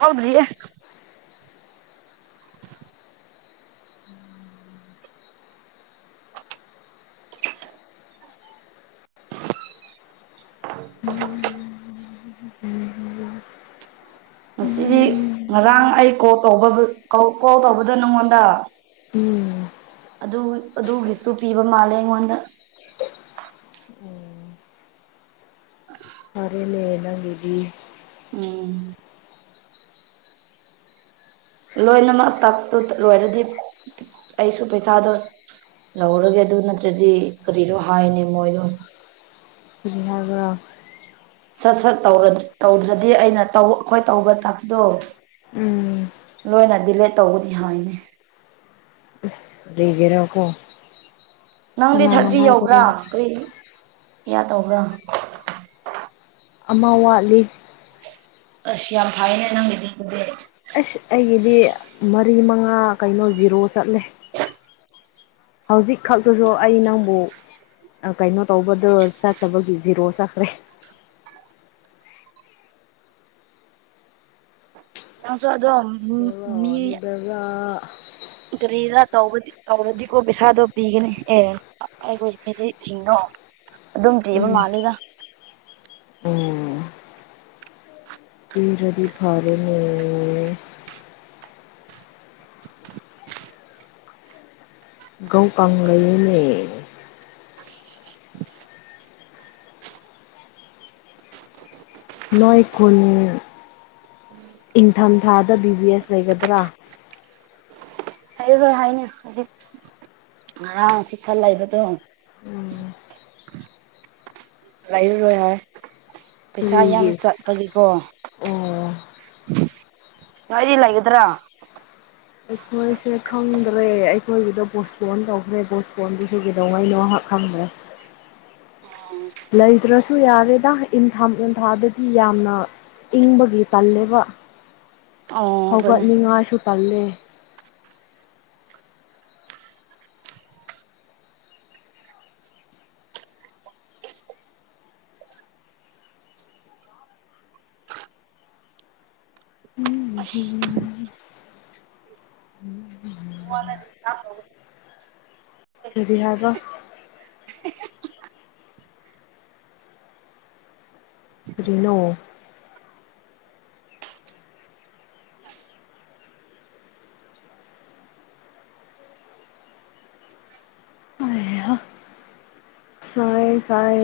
ꯍꯥꯎꯗ꯭ꯔꯤ ꯉꯁꯤꯗꯤ ꯉꯔꯥꯡ ꯑꯩ ꯀꯣꯜ ꯇ ꯀꯣꯜ ꯇꯧꯕꯗꯣ ꯅꯉꯣꯟꯗ ꯎꯝ ꯑꯗꯨ ꯑꯗꯨꯒꯤꯁꯨ ꯄꯤꯕ ꯃꯥꯜꯂꯦ ꯑꯩꯉꯣꯟꯗ ꯁꯔꯦ ꯂꯅꯒꯤꯗꯤ ꯎꯝ ꯂꯣꯏꯅꯃꯛ ꯇ ꯂꯣꯏꯔꯗꯤ ꯑꯩꯁꯨ ꯄꯩꯁꯥꯗꯣ ꯂꯧꯔꯒꯦ ꯑꯗꯨ ꯅꯠꯇ꯭ꯔꯗꯤ ꯀꯔꯤꯅꯣ ꯍꯥꯏꯅꯤ ꯃꯣꯏꯗꯣ ꯕꯤꯍꯥꯗ ꯁꯠ ꯁꯠ ꯇꯧꯗ꯭ꯔꯗꯤ ꯑꯩꯅ ꯑꯩꯈꯣꯏ ꯇꯧꯕ ꯇꯥꯛꯗꯣ ꯎꯝ ꯂꯣꯏꯅ ꯗꯤꯂꯦ ꯇꯧꯒꯅꯤ ꯍꯥꯏꯅꯤ ꯂꯩꯒꯔꯣꯀ ꯅꯪꯗꯤ ꯊꯥꯔꯇꯤ ꯌꯧꯕ꯭ꯔꯥ ꯀꯔꯤ ꯏꯌꯥ ꯇꯧꯕ꯭ꯔꯥ ꯑꯃ ꯋꯥꯠꯂꯤ ꯑꯁꯤ ꯌꯥꯝ ꯐꯥꯏꯅꯦꯅꯪ ꯃꯗꯤ ꯑꯁ ꯑꯩꯒꯤꯗꯤ ꯃꯔꯤ ꯃꯉꯥ ꯀꯩꯅꯣ ꯖꯤꯔꯣ ꯆꯠꯂꯦ ꯍꯧꯖꯤꯛ ꯈꯛꯇꯁꯨ ꯑꯩ ꯅꯪꯕꯨ ꯀꯩꯅꯣ ꯇꯧꯕꯗ ꯆꯠꯇꯕꯒꯤ ꯖꯤꯔꯣ ꯆꯠꯈ꯭ꯔꯦ [UNINTELLIGIBLE] ꯅꯁꯨꯣ ꯑꯗꯣꯝ ꯃꯤ ꯕꯦꯔꯥ ꯅꯤ ꯕꯦꯔꯥ ꯀꯔꯤꯅ ꯇ ꯇꯧꯕꯗꯤꯀꯣ ꯄꯩꯁꯥꯗꯣ ꯄꯤꯒꯅꯤ ꯑꯦ ꯑꯩꯈꯣꯏ ꯆꯤꯡꯉꯣ ꯑꯗꯨꯝꯇꯕ ꯎꯝ ꯃꯥꯜꯂꯤꯒ ꯎꯝ ꯔꯗꯤ ꯐꯔꯅꯤ ꯉꯧ ꯀꯥꯡꯪ ꯂꯩꯅꯦ ꯂꯣꯏ ꯈꯨꯣꯅꯦ ꯏꯪꯊꯝꯊꯥꯗ ꯕꯤ ꯕꯤ ꯑꯦꯁ ꯂꯩꯒꯗ꯭ꯔꯥ ꯍꯥꯏꯔꯔꯣꯏ ꯍꯥꯏꯅꯤ ꯍꯧꯖꯤꯛ ꯉꯔꯥꯡ ꯁꯤꯁꯥ ꯂꯩꯕꯗꯣ ꯎꯝ ꯂꯩꯥꯏꯔꯨꯔꯣꯏ ꯍꯥꯏ ꯄꯩꯁꯥ ꯌꯥꯝ ꯀꯔꯤꯒꯤ ꯆꯠꯄꯒꯤꯀꯣ ꯑꯣ ꯉꯗꯤꯂꯒꯗ꯭ꯔꯥ ꯃꯣꯏꯁꯦ ꯈꯪꯗ꯭ꯔꯦ ꯑꯩꯈꯣꯏꯒꯤꯗ ꯄꯣꯁꯄꯣꯟ ꯇꯧꯈ꯭ꯔꯦ ꯄꯣꯁꯄꯣꯟꯗꯨꯁꯨ ꯀꯩꯗꯧꯉꯩꯅꯣꯥꯛ ꯈꯪꯗ꯭ꯔꯦ ꯎ ꯂꯩꯇ꯭ꯔꯁꯨ ꯌꯥꯔꯦꯗ ꯏꯟꯊꯝ ꯏꯟꯊꯥꯗꯗꯤ ꯌꯥꯝꯅ ꯏꯪꯕꯒꯤ ꯇꯜꯂꯦꯕ ꯑꯣ ꯑꯗꯨꯅꯦ ꯍꯧꯒꯠꯅꯤꯉꯥꯏꯁꯨ ꯄꯜꯂꯦ ꯎꯝ ꯎꯝ ꯃꯉꯣꯟꯗꯗꯤ ꯐꯗꯤꯍꯖ ꯔꯤꯅꯣ ꯁꯥꯏ ꯁꯥꯏ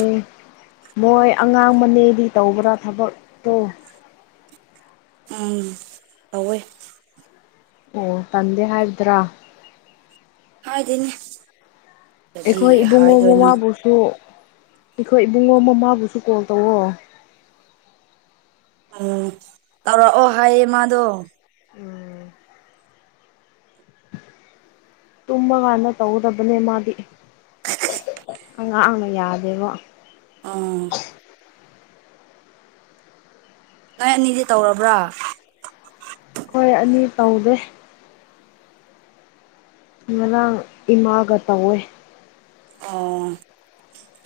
ꯃꯣꯏ ꯑꯉꯥꯡ ꯃꯅꯦꯗꯤ ꯇꯧꯕ꯭ꯔꯥ ꯊꯕꯛꯇꯣ ꯑꯥ ꯑꯣ ꯇꯗꯦ ꯍꯥꯏꯥꯔꯗ꯭ꯔꯥ ꯍꯥꯎꯗꯅꯦ ꯑꯩꯈꯣꯏ ꯏꯕꯨꯡꯉꯣ ꯃꯃꯥ ꯁꯨ ꯑꯩꯈꯣꯏ ꯏꯕꯨꯡꯉꯣ ꯃꯃꯥꯕꯨꯁꯨ ꯀꯣꯜ ꯇꯧꯋꯣ ꯚꯥꯏꯃꯗꯣ ꯎꯝ ꯇꯨꯝꯃꯀꯥꯟꯗ ꯇꯧꯒꯗꯕꯅꯦ ꯃꯥꯗꯤ ꯑ ꯑ ꯌꯥꯗꯦꯕꯣ ꯎꯝ ꯅꯣꯏ ꯑꯅꯤꯗꯤ ꯇꯧꯔꯕ꯭ꯔꯥ ꯍꯣꯏ ꯑꯅꯤ ꯇꯧꯗꯦ ꯉꯔꯥꯡ ꯏꯃꯥꯒ ꯇꯧꯋꯦ ꯑꯣ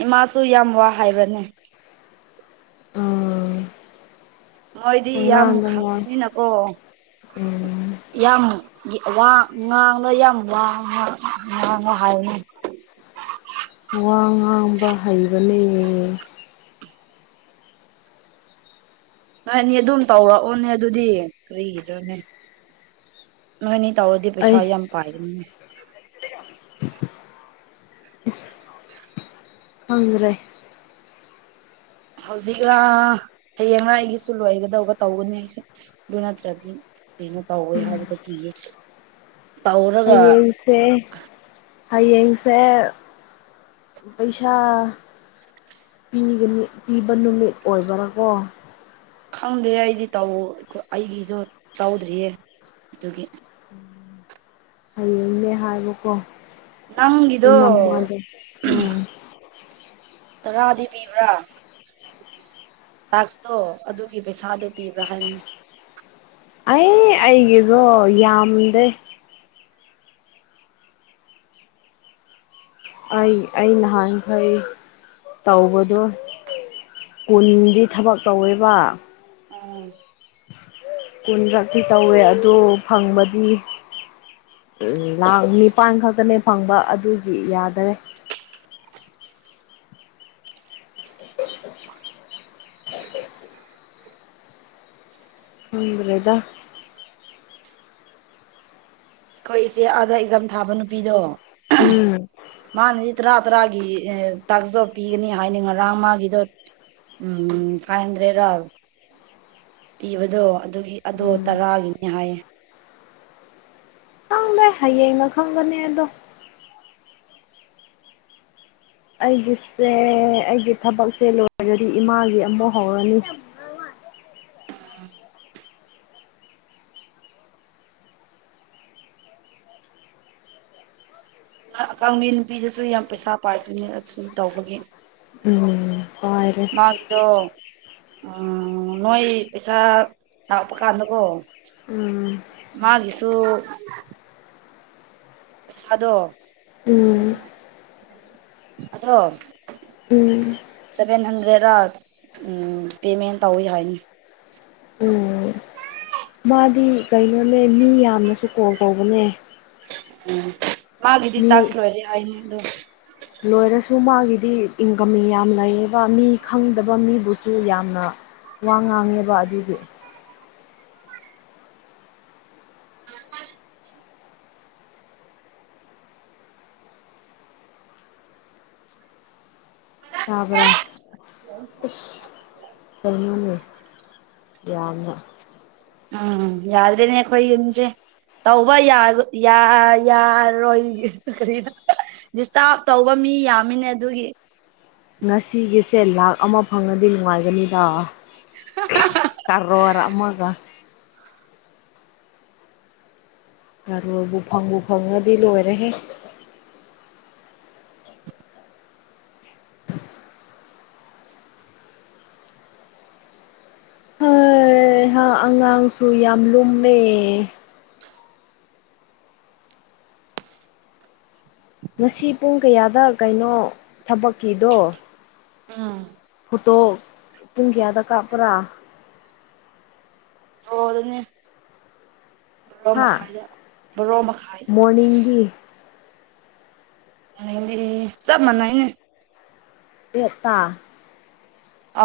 ꯏꯃꯥꯁꯨ ꯌꯥꯝ ꯋꯥ ꯍꯥꯏꯕ꯭ꯔꯅꯦ ꯎꯝ ꯃꯣꯏꯗꯤ ꯌꯥꯝ ꯄꯉꯥꯡꯗ ꯉꯥꯡ ꯈꯪꯕꯅꯤꯅꯀꯣ ꯎꯝ ꯌꯥꯝ ꯋꯥ ꯉꯥꯡꯂꯣ ꯌꯥꯝ ꯋꯥ ꯉꯥꯡꯂꯣ ꯍꯥꯏꯌꯅꯤ ꯋꯥ ꯉꯥꯡꯕ ꯍꯩꯕꯅꯦꯔꯦ ꯅꯣꯏꯅꯤ ꯑꯗꯨꯝ ꯇꯧꯔꯛꯑꯣꯅꯦ ꯑꯗꯨꯗꯤ ꯀꯔꯤꯗ꯭ꯔꯣꯅꯦ ꯅꯣꯏꯅꯤ ꯇꯧꯔꯗꯤ ꯄꯩꯁꯥ ꯑꯩ ꯌꯥꯝ ꯄꯥꯏꯒꯅꯤꯅꯦ ꯐꯪ꯭ꯔꯦ ꯍꯧꯖꯤꯛꯔꯥ ꯍꯌꯦꯡꯔꯥ ꯑꯩꯒꯤꯁꯨ ꯂꯣꯏꯒꯗꯧꯕ ꯇꯧꯒꯅꯤ ꯑꯗꯨ ꯅꯠꯇ꯭ꯔꯗꯤ ꯀꯩꯅꯣ ꯇꯧꯋꯦ ꯍꯥꯏꯕꯗ ꯀꯤꯌꯦ ꯇꯧꯔꯒ ꯑꯩꯌꯦꯡꯁꯦ ꯍꯌꯦꯡꯁꯦ ꯄꯩꯁꯥ ꯄꯤꯕ ꯅꯨꯃꯤꯠ ꯑꯣꯏꯕ꯭ꯔꯥꯀꯣ ꯈꯪꯗꯦ ꯑꯩꯗꯤ ꯇꯧ ꯑꯩꯒꯤꯗꯣ ꯇꯧꯗ꯭ꯔꯤꯌꯦ ꯑꯗꯨꯒꯤ ꯍꯌꯦꯡꯅꯦ ꯍꯥꯏꯕꯀꯣ ꯅꯪꯒꯤꯗꯣ ꯅꯃꯗ ꯎꯝ ꯔꯥꯗꯤ ꯄꯤꯕ꯭ꯔꯥ ꯇꯥꯛꯁꯇꯣ ꯑꯗꯨꯒꯤ ꯄꯩꯁꯥꯗꯣ ꯄꯤꯕ꯭ꯔꯥ ꯍꯥꯏꯕꯅꯦ ꯑꯩ ꯑꯩꯒꯤꯗꯣ ꯌꯥꯝꯗꯦ ꯑꯩ ꯑꯩ ꯅꯍꯥꯟꯈꯩ ꯇꯧꯕꯗꯣ ꯀꯨꯟꯗꯤ ꯊꯕꯛ ꯇꯧꯋꯦꯕ ꯎꯝ ꯀꯨꯟ ꯈꯛꯤ ꯇꯧꯋꯦ ꯑꯗꯨ ꯐꯪꯕꯗꯤ ꯎꯝ ꯂꯥꯛ ꯅꯤꯄꯜ ꯈꯛꯇꯅꯦ ꯐꯪꯕ ꯑꯗꯨꯒꯤ ꯌꯥꯗꯔꯦ ꯅꯗ꯭ꯔꯗ ꯑꯩꯈꯣꯏ ꯏꯆꯦ ꯑꯥꯗ ꯑꯦꯛꯖꯥꯝ ꯊꯥꯕ ꯅꯨꯄꯤꯗꯣ ꯎꯝ ꯃꯥꯅꯗꯤ ꯇꯔꯥ ꯇꯔꯥꯒꯤ ꯇꯁꯇꯣ ꯄꯤꯒꯅꯤ ꯍꯥꯏꯅꯤꯡ ꯉꯔꯥꯡ ꯃꯥꯒꯤꯗꯣ ꯎꯝ ꯐꯥꯏ ꯍꯟꯗ꯭ꯔꯦꯠ ꯄꯤꯕꯗꯣ ꯑꯗꯨꯒꯤ ꯑꯗꯣ ꯎꯝ ꯇꯔꯥꯒꯤꯅꯦ ꯍꯥꯏꯌꯦ ꯍꯌꯦꯡ ꯃꯈ ꯈꯪꯒꯅꯦꯗꯣ ꯑꯩꯒꯤꯁꯦ ꯑꯩꯒꯤ ꯊꯕꯛꯁꯦ ꯂꯣꯏꯔꯗꯤ ꯏꯃꯥꯒꯤ ꯑꯃꯨ ꯍꯧꯔꯅꯤ [INAUDIBLE] ꯑꯀꯕꯤ ꯅꯨꯄꯤꯗꯁꯨ ꯌꯥꯝ ꯄꯩꯁꯥ ꯄꯥꯏꯗꯣꯏꯅꯦ ꯑꯗꯨꯨꯝ ꯇꯧꯕꯒꯤ ꯎꯝ ꯄꯥꯏꯔꯦ ꯃꯗꯨ ꯎ ꯅꯣꯏ ꯄꯩꯁꯥ ꯂꯥꯛꯄ ꯀꯥꯟꯗꯀꯣ ꯎꯝ ꯃꯥꯒꯤꯁꯨꯨ ꯄꯩꯁꯥꯗꯣ ꯎꯝ ꯑꯗꯣ ꯎꯝ ꯁꯚꯦꯟ ꯍꯟꯗ꯭ꯔꯦꯗ ꯄꯦꯃꯦꯟ ꯇꯧꯋꯤ ꯍꯥꯏꯅꯤ ꯎꯝ ꯃꯥꯗꯤ ꯀꯩꯅꯣꯅꯦ ꯃꯤ ꯌꯥꯝꯅꯁꯨ ꯀꯣꯜ ꯀꯧꯕꯅꯦ ꯎꯝ ꯃꯥꯒꯗꯤ ꯇꯥꯁꯂꯔꯔꯤ ꯑꯅ ꯑꯗꯨ ꯂꯣꯏꯔꯁꯨ ꯃꯥꯒꯤꯗꯤ ꯏꯟꯀꯝ ꯌꯥꯝ ꯂꯩꯌꯦꯕ ꯃꯤ ꯈꯪꯗꯕ ꯃꯤꯕꯨꯁꯨ ꯌꯥꯝꯅ ꯋꯥ ꯉꯥꯡꯉꯦꯕ ꯑꯗꯨꯗꯤ ꯆꯕ꯭ꯔꯥ ꯏ ꯀꯅ ꯌꯥ ꯎꯝ ꯌꯥꯗ꯭ꯔꯦꯅꯦ ꯈꯣꯏꯟꯖꯦ ꯇꯧꯕ ꯌꯥ ꯌꯥꯔꯣꯏ ꯀ ꯗꯤꯁꯇꯥꯔꯕ ꯇꯧꯕ ꯃꯤ ꯌꯥꯝꯃꯤꯅꯦ ꯑꯗꯨꯒꯤ ꯉꯁꯤꯒꯤꯁꯦ ꯂꯥꯛ ꯑꯃ ꯐꯪꯉꯗꯤ ꯅꯨꯡꯉꯥꯏꯒꯅꯤꯗ ꯇꯔꯣꯔ ꯑꯃꯃꯒ ꯑꯔꯣꯕꯨ ꯐꯪꯕꯨ ꯐꯪꯉꯗꯤ ꯂꯣꯏꯔꯍꯦ ꯍꯣꯏ ꯑꯉꯥꯡꯁꯨ ꯌꯥꯝ ꯂꯨꯝꯃꯦ ꯉꯁꯤ ꯄꯨꯡ ꯀꯌꯥꯗ ꯀꯩꯅꯣ ꯊꯕꯛꯀꯤꯗꯣ ꯑꯥ ꯐꯇꯣ ꯇꯨꯡꯒꯌꯥ ꯇ ꯀꯥꯄ꯭ꯔꯥ ꯑꯣ ꯑꯗꯨꯅ ꯣꯔ ꯍꯥ ꯃꯈꯥꯏꯗ ꯣꯔꯣ ꯃꯈꯥꯏ ꯃꯣꯔꯅꯤꯡꯒꯤ ꯗꯤ ꯆꯞ ꯃꯥꯟꯅꯩꯅꯦ ꯌꯦꯦꯠꯇ ꯑ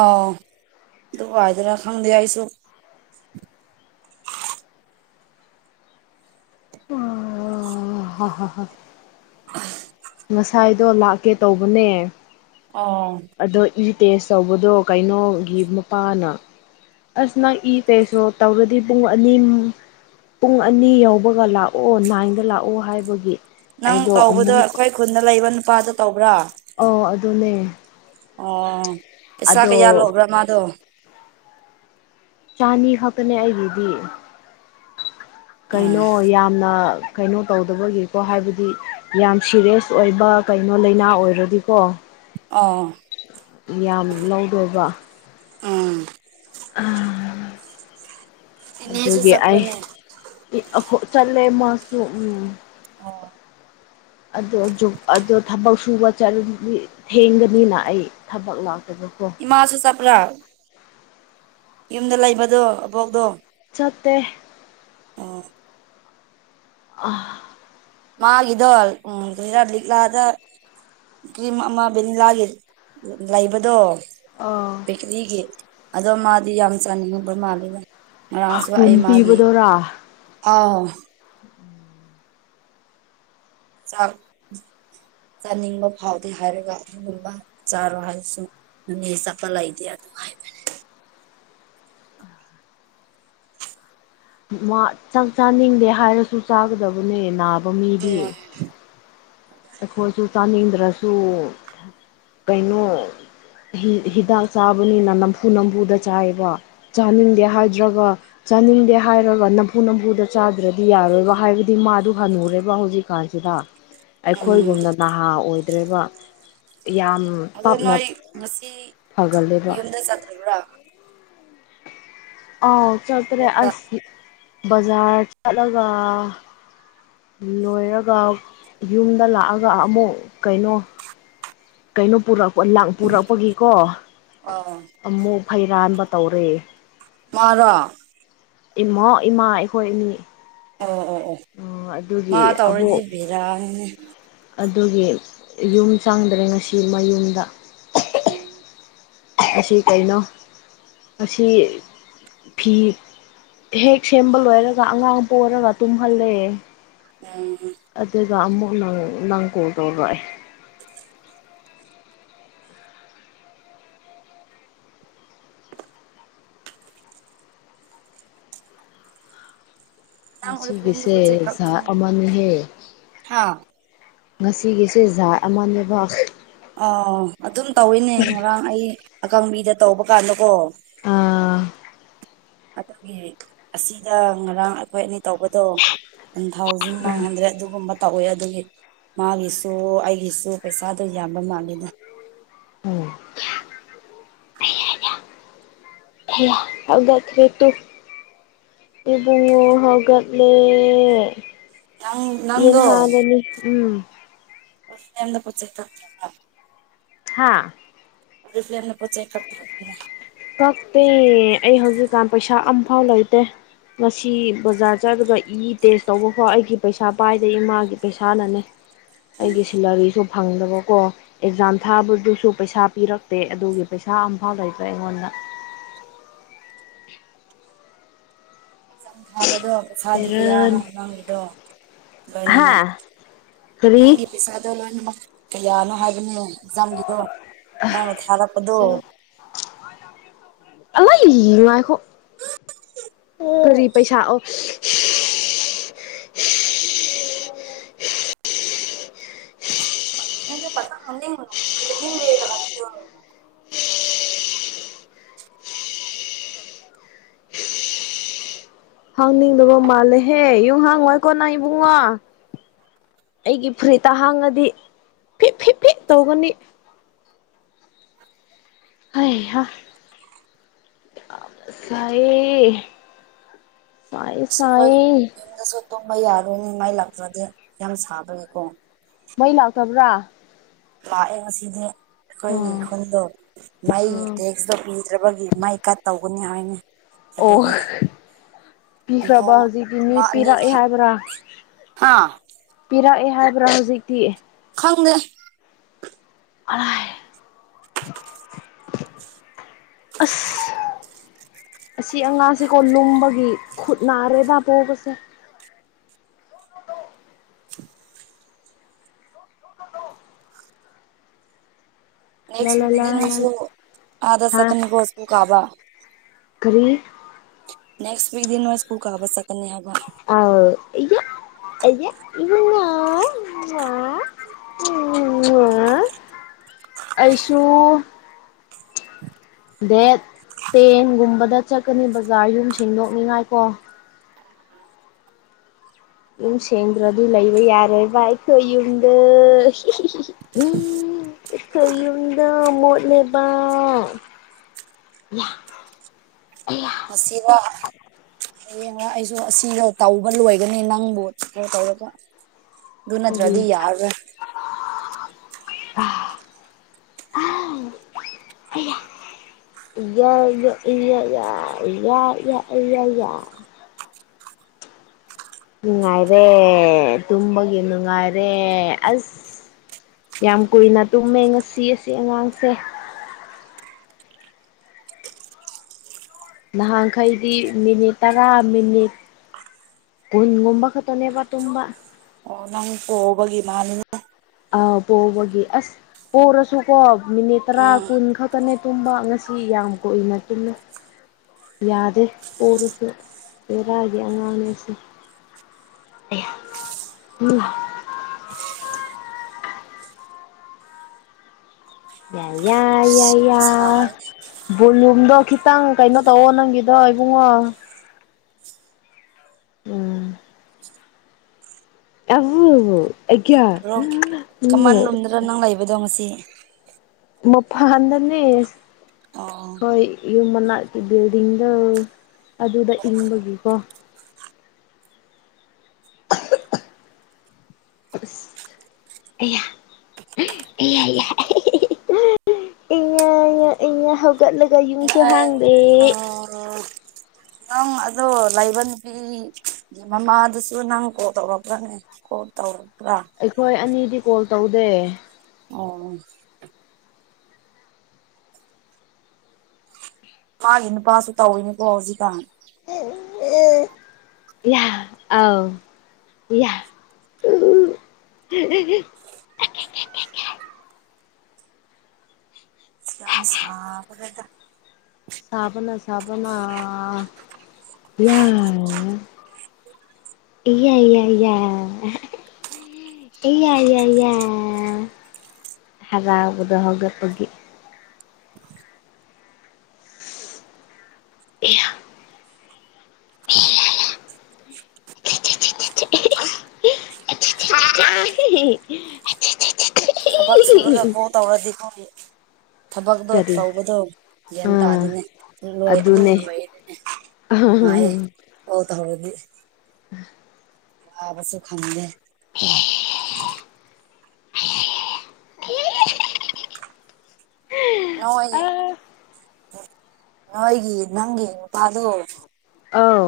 ꯑꯗꯨ ꯍ ꯍꯗꯔ ꯈꯪꯗꯤ ꯑꯥꯏꯁꯨ ꯑꯣ ꯍ ꯍ ꯑ ꯉꯁꯥꯏꯗꯣ ꯂꯥꯛꯀꯦ ꯇꯧꯕꯅꯦ ꯑꯥ ꯑꯗꯣ ꯏ ꯇꯦꯁ ꯇꯧꯕꯗꯣ ꯀꯩꯅꯣꯒꯤ ꯃꯄꯥꯅ ꯑꯁ ꯅꯪ ꯏ ꯀꯩꯁꯨ ꯇꯧꯔꯗꯤ ꯄꯨꯡ ꯑꯅꯤ ꯄꯨꯡ ꯑꯅꯤ ꯌꯥꯎꯧꯕꯒ ꯂꯥꯛꯑꯣ ꯅꯥꯏꯟꯗ ꯂꯥꯛꯑꯣ ꯍꯥꯏꯕꯒꯤ ꯅꯪ ꯑꯩꯗꯣ ꯇꯧꯕꯗꯣ ꯑꯃꯨꯛ ꯑꯩꯈꯣꯏ ꯈꯨꯟꯗ ꯂꯩꯕ ꯅꯨꯄꯥꯗꯣ ꯇꯧꯕ꯭ꯔꯥ ꯑꯣ ꯑꯗꯨꯗꯅꯦꯦ ꯑꯣ ꯄꯩꯁꯥ ꯀꯌꯥ ꯂꯧꯕ꯭ꯔꯥ ꯃꯥꯗꯣ ꯆꯥꯅꯤ ꯈꯛꯇꯅꯦ ꯑꯩꯒꯤꯗꯤ ꯎꯝ ꯀꯩꯅꯣ ꯌꯥꯝꯅ ꯀꯩꯅꯣ ꯇꯧꯗꯕꯒꯤꯀꯣ ꯍꯥꯏꯕꯗꯤ ꯌꯥꯝ ꯁꯤꯦꯔꯤꯌꯁ ꯑꯣꯏꯕ ꯀꯩꯅꯣ ꯂꯥꯏꯅꯥ ꯑꯣꯏꯔꯗꯤꯀꯣ ꯑꯣ ꯌꯥꯝ ꯂꯧꯗꯕ ꯑꯥ ꯏꯅꯦꯁꯨ ꯑꯗꯨꯒꯤ ꯑꯩ ꯆꯠꯄ꯭ꯔꯅꯦ ꯂ ꯂꯩ ꯃꯥꯁꯨꯁꯨ ꯑꯣ ꯑ ꯑꯣ ꯊꯕꯛ ꯁꯨꯕ ꯊꯦꯡꯒꯅꯤꯅ ꯑꯩ ꯊꯕꯛ ꯂꯥꯛꯇꯕꯀꯣ ꯏꯃꯥꯁꯨ ꯆꯄ꯭ꯔꯥ ꯌꯨꯝꯗ ꯂꯩꯕꯗꯣ ꯑꯕꯣꯛꯗꯣ ꯅꯠꯇꯦ ꯑꯣ ꯑ ꯃꯥꯒꯤꯗꯣ ꯎꯝ ꯀꯔ ꯂꯤꯛꯂꯗ ꯀ꯭ꯔꯤꯝ ꯑꯃ ꯚꯦꯅꯤꯂꯥꯒꯤ ꯂꯩꯕꯗꯣ ꯄꯤꯂꯤꯒꯤ ꯑꯗꯣ ꯃꯥꯗꯤ ꯌꯥꯝ ꯆꯥꯅꯤꯡꯉꯨꯕ꯭ꯔ ꯃꯥꯜꯂꯦꯗ ꯑꯔꯝꯁꯨ ꯑꯩ ꯀꯨꯟ ꯃꯥꯒꯤꯦ ꯄꯤꯕꯗꯨꯔꯥ ꯑ ꯆꯠ ꯆꯥꯅꯤꯡꯕ ꯐꯥꯎꯗꯦ ꯍꯥꯏꯔꯒ ꯑꯗꯨꯒꯨꯝꯕ ꯆꯥꯔꯣ ꯍꯥꯏꯔꯁꯨ ꯅ ꯆꯠꯄ ꯂꯩꯇꯦ ꯑꯗꯨ ꯥꯏ ꯃꯥ ꯆꯥꯛ ꯆꯥꯅꯤꯡꯗꯦ ꯍꯥꯏꯔꯁꯨ ꯆꯥꯒꯗꯕꯅꯦ ꯅꯥꯕ ꯃꯤꯗꯤ ꯎꯝ ꯁꯨ ꯀꯩꯅꯅ ꯍꯤꯗꯥꯛ ꯆꯥꯕꯅꯤꯅ ꯅꯝꯐꯨ ꯅꯝꯐꯨꯗ ꯆꯥꯏꯕ ꯆꯥꯅꯤꯡꯗꯦ ꯍꯥꯏꯗ꯭ꯔꯒ ꯆꯥꯅꯤꯡꯗꯦ ꯍꯥꯏꯔꯒ ꯅꯝꯐꯨ ꯅꯝꯐꯨꯗ ꯆꯥꯗ꯭ꯔꯗꯤ ꯌꯥꯔꯣꯏꯕ ꯍꯥꯏꯕꯗꯤ ꯃꯥꯗꯨ ꯍꯜꯂꯨꯔꯦꯕ ꯍꯧꯖꯤꯛꯀꯥꯟꯁꯤꯗ ꯎꯝ ꯑꯩꯈꯣꯏꯒꯨꯝꯅ ꯅꯍꯥ ꯑꯣꯏꯗ꯭ꯔꯔꯤꯕ ꯌꯥꯝ ꯑꯗꯣ ꯄꯥꯞꯅ ꯅꯣꯏ ꯉꯁꯤ ꯐꯒꯜꯂꯦꯕ ꯌꯨꯝꯗ ꯆꯠꯇꯕ꯭ꯔꯥ ꯑꯥꯎ ꯆꯠꯇ꯭ꯔꯦ ꯑꯕꯣꯛꯗ ꯑꯁ ꯕꯖꯥꯔ ꯆꯠꯂꯒ ꯂꯣꯏꯔꯒ ꯌꯨꯝꯗ ꯂꯥꯛꯑꯒ ꯑꯃꯨꯛ ꯀꯩꯅꯣ ꯀꯩꯅꯣ ꯄꯨꯔꯛꯄ ꯄꯨꯔꯛꯄꯒꯤꯀꯣ ꯑꯣ ꯑꯃꯨꯛ ꯐꯩꯔꯥꯟꯕ ꯇꯧꯔꯤꯦ ꯃꯥꯔ ꯏꯃꯣ ꯏꯃꯥ ꯑꯩꯈꯣꯏ ꯏꯅꯤ ꯑꯣ ꯑꯣ ꯑꯣ ꯃꯥ ꯇꯧꯔꯗꯤ ꯑꯕꯣꯛ ꯕꯤꯔꯥꯡꯅꯦ ꯑꯗꯨꯒꯤ ꯌꯨꯝ ꯆꯪꯗ꯭ꯔꯦ ꯉꯁꯤ ꯃꯌꯨꯝꯗ ꯎꯝ ꯑꯁꯤ ꯀꯩꯅꯣ ꯑꯁꯤ ꯐꯤ ꯍꯦꯛ ꯁꯦꯝꯕ ꯂꯣꯏꯔꯒ ꯑꯉꯥꯡ ꯄꯔꯒ ꯇꯨꯝꯍꯜꯂꯛꯑꯦ ꯎꯝ ꯑ ꯑꯃꯨꯛ ꯅꯪ ꯅꯪ ꯀꯣꯜ ꯇꯧꯔꯛꯑꯦ ꯅꯪ ꯑꯦꯔꯣꯄ꯭ꯂꯦꯟꯗ ꯉꯁꯤꯒꯤꯁꯦ ꯄꯣꯠ ꯆꯩ ꯀꯛꯄꯅꯦ ꯑꯃꯅꯍꯦ ꯍꯥ ꯉꯁꯤꯒꯤꯁꯦ ꯖꯥꯠ ꯑꯃꯥꯟꯅꯕ ꯑꯣ ꯑꯗꯨꯝ ꯇꯧꯏꯅꯦ ꯉꯔꯥꯡ ꯑꯩ ꯑꯀꯪꯕꯤꯗ ꯇꯧꯕ ꯀꯥꯟꯗꯀꯣ ꯑꯥ ꯑꯗꯨꯒꯤ ꯑꯁꯤꯗ ꯉꯔꯥꯡ ꯑꯩꯈꯣꯏ ꯑꯅꯤ ꯇꯧꯕꯗꯣ ꯊꯥꯎꯖꯟ ꯋꯥꯏꯟ ꯍꯟꯗ꯭ꯔꯦꯠ ꯑꯗꯨꯒꯨꯝꯕ ꯇꯧꯋꯦ ꯑꯗꯨꯒꯤ ꯃꯥꯒꯤꯁꯨ ꯑꯩꯒꯤꯁꯨ ꯄꯩꯁꯥꯗꯣ ꯌꯥꯝꯕ ꯃꯥꯜꯂꯤꯦꯗ ꯎꯝ ꯒꯔꯤ ꯇꯨ ꯕꯨꯡꯉ ꯍꯧꯧꯒꯠꯂꯦ ꯅꯪ ꯌꯦꯟ ꯍꯥꯅꯤ ꯎꯝ ꯐ ꯍꯥꯥ ꯄꯤ꯭ꯂꯌꯥꯅ ꯄꯣ ꯆꯩ ꯀꯛꯇꯦ ꯑꯩ ꯍꯧꯖꯤꯛꯀꯥꯟ ꯄꯩꯁꯥ ꯑꯝꯐꯥꯎ ꯂꯩꯇꯦ ꯉꯁꯤ ꯕꯖꯥꯔ ꯆꯠꯂꯒ ꯏ ꯇꯦꯁ ꯇꯧꯕꯐꯣ ꯑꯩꯒꯤ ꯄꯩꯁꯥ ꯄꯥꯏꯗꯦ ꯏꯃꯥꯒꯤ ꯄꯩꯁꯥꯅꯅꯦ ꯑꯩꯒꯤ ꯁꯦꯂꯔꯤꯁꯨ ꯐꯪꯗꯕꯀꯣ ꯑꯦꯛꯖꯥꯝ ꯊꯥꯕꯗꯨꯁꯨ ꯄꯩꯁꯥ ꯄꯤꯔꯛꯇꯦ ꯑꯗꯨꯒꯤ ꯄꯩꯁꯥ ꯊꯥ ꯑꯝꯐꯥꯎ ꯂꯩꯕ꯭ꯔ ꯑꯩꯉꯣꯟꯗ ꯆꯝ ꯊꯥꯕꯗꯣ ꯄꯩꯁꯥꯗꯤ ꯀꯌꯥꯅ ꯕꯦꯔꯥꯅꯤ ꯑꯉꯥꯡꯒꯤꯗꯣ ꯍꯥ ꯂꯣꯏꯅꯃꯛ ꯀꯔꯤ ꯅꯪꯒꯤ ꯄꯩꯁꯥꯗꯣ ꯂꯣꯏꯅꯃꯛ ꯀꯌꯥꯅꯣ ꯍꯥꯏꯕꯅꯣ ꯑꯦꯛꯖꯥꯝꯒꯤꯗꯣ ꯅꯪꯅ ꯊꯥꯔꯛꯄꯗꯣ ꯑꯜ ꯏꯅꯨꯡꯉꯥꯏꯈꯣ ꯔꯤ ꯄꯩꯁꯥ ꯑꯣ ꯄ ꯅꯤꯡꯦꯣ ꯍꯥꯡꯅꯤꯡꯗꯕꯣ ꯃꯥꯜꯂꯦꯍꯦ ꯌꯨ ꯍꯥꯡ ꯋꯥꯏ ꯀꯣꯟꯅꯥ ꯏꯕꯨꯡꯉꯣ ꯑꯩꯒꯤ ꯐꯨꯔꯤꯠꯇ ꯍꯥꯡꯉꯗꯤ ꯐꯤꯠ ꯐꯤꯠ ꯐꯤꯠ ꯇꯧꯒꯅꯤ ꯍ ꯑ ꯁꯥꯏ ꯁꯥꯏ ꯇꯣꯡꯕ ꯌꯥꯔꯣꯏꯅꯤ ꯃꯥꯏ ꯂꯥꯛꯇ꯭ꯔꯗꯤ ꯌꯥꯝ ꯁꯥꯕꯅꯤꯀꯣ ꯃꯩ ꯂꯥꯛꯇꯕ꯭ꯔꯥ ꯂꯥꯛꯑꯦ ꯉꯁꯤꯗꯤ ꯑꯩꯈꯣꯏꯒꯤ ꯎꯝ ꯈꯨꯟꯗꯣ ꯃꯩꯒꯤ ꯇꯦꯛꯁꯇꯣ ꯄꯤꯗ꯭ꯔꯕꯒꯤ ꯃꯥꯏ ꯀꯠ ꯇꯧꯒꯅꯤ ꯍꯥꯏꯅꯤ ꯑꯣ ꯑꯗꯨꯒꯤ ꯄꯤꯈ꯭ꯔꯕ ꯅꯣꯡ ꯍꯧꯖꯤꯛꯇꯤ ꯃꯤ ꯑꯃ ꯑꯅꯤ ꯄꯤꯔꯛꯑꯦ ꯍꯥꯏꯕ꯭ꯔꯥ ꯍꯥ ꯄꯤꯔꯛꯑꯦ ꯍꯥꯏꯕ꯭ꯔꯥ ꯍꯧꯖꯤꯛꯇꯤ ꯐꯪ ꯑ ꯑꯁ ꯑꯁꯤ ꯑꯉꯁꯤꯀꯣ ꯂꯨꯝꯕꯒꯤ ꯈꯨꯠ ꯅꯥꯔꯦꯗꯥ ꯄꯣꯛꯄꯁꯦ [UNINTELLIGIBLE] ꯂꯥ ꯂꯥ ꯂꯥ ꯂꯥ ꯦꯛꯁꯁꯨ ꯑꯗ ꯍꯥ ꯁꯦꯀ ꯀꯥꯕ ꯀꯔꯤ ꯅꯦꯛꯁꯤꯛ ꯗ ꯅꯋꯥ ꯄꯨꯨꯛꯕꯥꯕꯁ ꯇꯅꯤ ꯍꯥꯏꯒ ꯑ ꯏ ꯎ ꯑꯩꯁꯨ ꯗꯦꯠ ꯇꯦꯟꯒꯨꯝꯕꯗ ꯆꯠꯀꯅꯤ ꯕꯖꯥꯔ ꯌꯨꯝ ꯁꯦꯡꯗꯣꯛꯅꯤꯉꯥꯏ ꯀꯣ ꯎꯝ ꯁꯦꯡꯗ꯭ꯔꯣꯗꯨ ꯂꯩꯕ ꯌꯥꯔꯣꯏ ꯕꯥꯏ ꯀ ꯌꯨꯝꯗ ꯎ ꯀꯨꯝꯗ ꯃꯣꯠꯂꯦꯕ ꯏ ꯑ ꯃꯁꯤꯁꯤꯃ ꯍꯌꯦꯡꯉ ꯑꯩꯁꯨ ꯑꯁꯤꯗ ꯇꯧꯕ ꯂꯣꯏꯒꯅꯤ ꯅꯪꯕꯨ ꯈꯩꯅꯣ ꯇꯧꯔꯒ ꯑꯗꯨ ꯅꯠꯇ꯭ꯔꯗꯤ ꯌꯥꯔ ꯑ ꯌꯥꯏ ꯌ ꯑꯦꯏ ꯌꯥꯏ ꯌꯏ ꯑꯦꯌꯥ ꯎ ꯉꯥꯏꯔꯦ ꯇꯨꯝꯃꯒꯤ ꯅꯨꯅꯨꯡ ꯉꯥꯏꯔꯦ ꯑꯁ ꯌꯥꯝ ꯀꯨꯏꯅ ꯇꯨꯝꯃꯦ ꯉꯁꯤ ꯑꯁꯤ ꯑꯉꯥꯡꯁꯦ ꯅꯍꯥꯟꯈꯩꯗꯤ ꯃꯤꯅꯤꯠ ꯇꯔꯥ ꯃꯤꯅꯤꯠ ꯀꯟꯒꯝꯕ ꯈꯛꯇꯅꯦꯕ ꯇꯕꯥ ꯑꯣ ꯅꯪ ꯄꯕꯒꯤ ꯃꯥꯅꯤꯅ ꯑ ꯄꯕꯒꯦ ꯑꯁ ꯑꯣꯔꯁꯨꯀꯣ ꯃꯤꯅꯤꯠ ꯇꯔꯥ ꯎꯝ ꯀꯨꯟ ꯈꯛꯇꯅꯦ ꯇꯨꯝꯕ ꯉꯁꯤ ꯌꯥꯝ ꯀꯨꯏꯅ ꯇꯨꯝꯃꯤ ꯌꯥꯗꯦ ꯑꯣꯏꯔꯁꯨ ꯂꯩꯦꯔꯥꯒꯤ ꯑꯉꯥꯡꯅꯦꯁꯦ [UNINTELLIGIBLE] ꯌꯥ ꯑꯁ ꯌꯥꯝ ꯌꯥꯏꯌꯥ ꯁꯥꯏꯅꯦ ꯚꯣꯂꯨꯝꯗꯣ ꯈꯤꯇꯪ ꯀꯩꯅꯣ ꯇꯧꯑꯣ ꯅꯪꯒꯤꯗꯣ ꯏꯕꯨꯡꯉꯣ ꯎꯝ ꯑ ꯑꯌꯥ ꯔꯨꯝ ꯀꯃꯟ ꯎꯝ ꯔꯨꯝꯗꯔ ꯅꯪ ꯂꯩꯕꯗꯣ ꯉꯁꯤ ꯃꯄꯥ ꯍꯟꯗꯅꯤꯦ ꯑꯣ ꯍꯣꯏ ꯌꯨꯝ ꯃꯅꯥ ꯀ ꯜꯗꯤꯡꯗ ꯑꯗꯨꯗ ꯏꯪꯕꯒꯤꯀꯣ ꯑꯌꯥ ꯏꯂ [INAUDIBLE] ꯑ ꯍꯧꯒꯠꯂꯒ ꯌꯨꯡꯁꯨ ꯍꯥꯡꯗꯦ ꯅꯪ ꯑꯗꯣ ꯑꯣ ꯂꯩꯕ ꯅꯨꯄꯤ ꯃꯃꯥꯗꯨꯁꯨ ꯅꯪ ꯀꯣꯜ ꯇꯧꯔꯛꯈ꯭ꯔꯅꯦ ꯀꯣꯜ ꯇꯧꯔ ꯑꯩꯈꯣꯏ ꯑꯅꯤꯗꯤ ꯀꯣꯜ ꯇꯧꯗꯦ ꯑꯣ ꯃꯥꯒꯤ ꯅꯨꯄꯥꯁꯨ ꯇꯧꯋꯤꯅꯤꯀꯣ ꯍꯧꯖꯤꯛꯀꯥꯟ ꯍ ꯑꯦ ꯌꯥ ꯑꯥꯎ ꯌꯥ ꯎꯝ ꯝ ꯁꯥꯕ ꯔꯗ ꯁꯥꯕꯅ ꯁꯥꯕꯅ ꯌꯥ ꯏ ꯏ ꯏ ꯑꯩ ꯑꯏ ꯌꯥꯏ ꯍꯔꯥꯎꯒꯗ ꯍꯒꯠꯄꯒꯤ [INAUDIBLE] ꯊꯕꯛ ꯁꯨꯔꯒꯀꯣ ꯇꯧꯔꯗꯤꯀꯣ ꯊꯕꯛꯇꯣ ꯀꯔꯤ ꯇꯧꯕꯗꯣ ꯒ꯭ꯌꯥꯟ ꯑꯥ ꯇꯥꯗꯤꯅꯦ ꯂꯣꯏ ꯑꯗꯨꯅꯦ ꯑꯗꯨꯒꯨꯝꯕꯅꯦ ꯃꯥꯥꯏ ꯍꯣ ꯇ ꯍꯗꯤ ꯎꯝ ꯋꯥꯕꯁꯨ ꯈꯪꯗꯦ ꯍ ꯅꯣꯏ ꯅꯣꯏꯒꯤ ꯅꯪꯒꯤ ꯅꯨꯄꯥꯗꯣ ꯑꯧ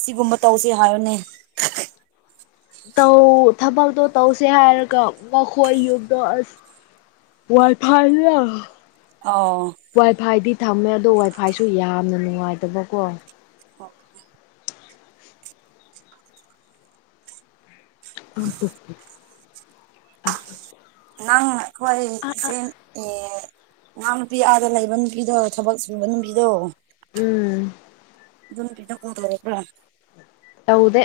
ꯁꯤꯒꯨꯝꯕ ꯇꯧꯁꯦ ꯍꯥꯏꯌꯣꯅꯦ ꯧ ꯊꯕꯛꯇꯣ ꯇꯧꯁꯦ ꯍꯥꯏꯔꯒ ꯃꯈꯣꯏ ꯌꯨꯝꯗꯣ ꯑꯁ ꯋꯥꯏ ꯐꯥꯏꯗ ꯑꯧ ꯋꯥꯏ ꯐꯥꯏꯗꯤ ꯊꯝꯃꯦ ꯑꯗꯣ ꯋꯥꯏ ꯐꯥꯏꯁꯨ ꯌꯥꯝꯅ ꯅꯨꯡꯉꯥꯏꯇꯕꯀꯣ ꯑ ꯑꯗꯨ ꯅꯪ ꯈꯋꯥꯏꯁꯦ ꯑꯦ ꯉꯍꯥꯡ ꯅꯨꯄꯤ ꯑꯥꯗ ꯂꯩꯕ ꯅꯨꯄꯤꯗꯣ ꯊꯕꯛ ꯁꯨꯕ ꯅꯨꯄꯤꯗꯣ ꯎꯝ ꯑꯗꯨꯝ ꯀꯇ ꯀꯗꯦꯕ꯭ꯔꯥ ꯍꯎꯗꯦ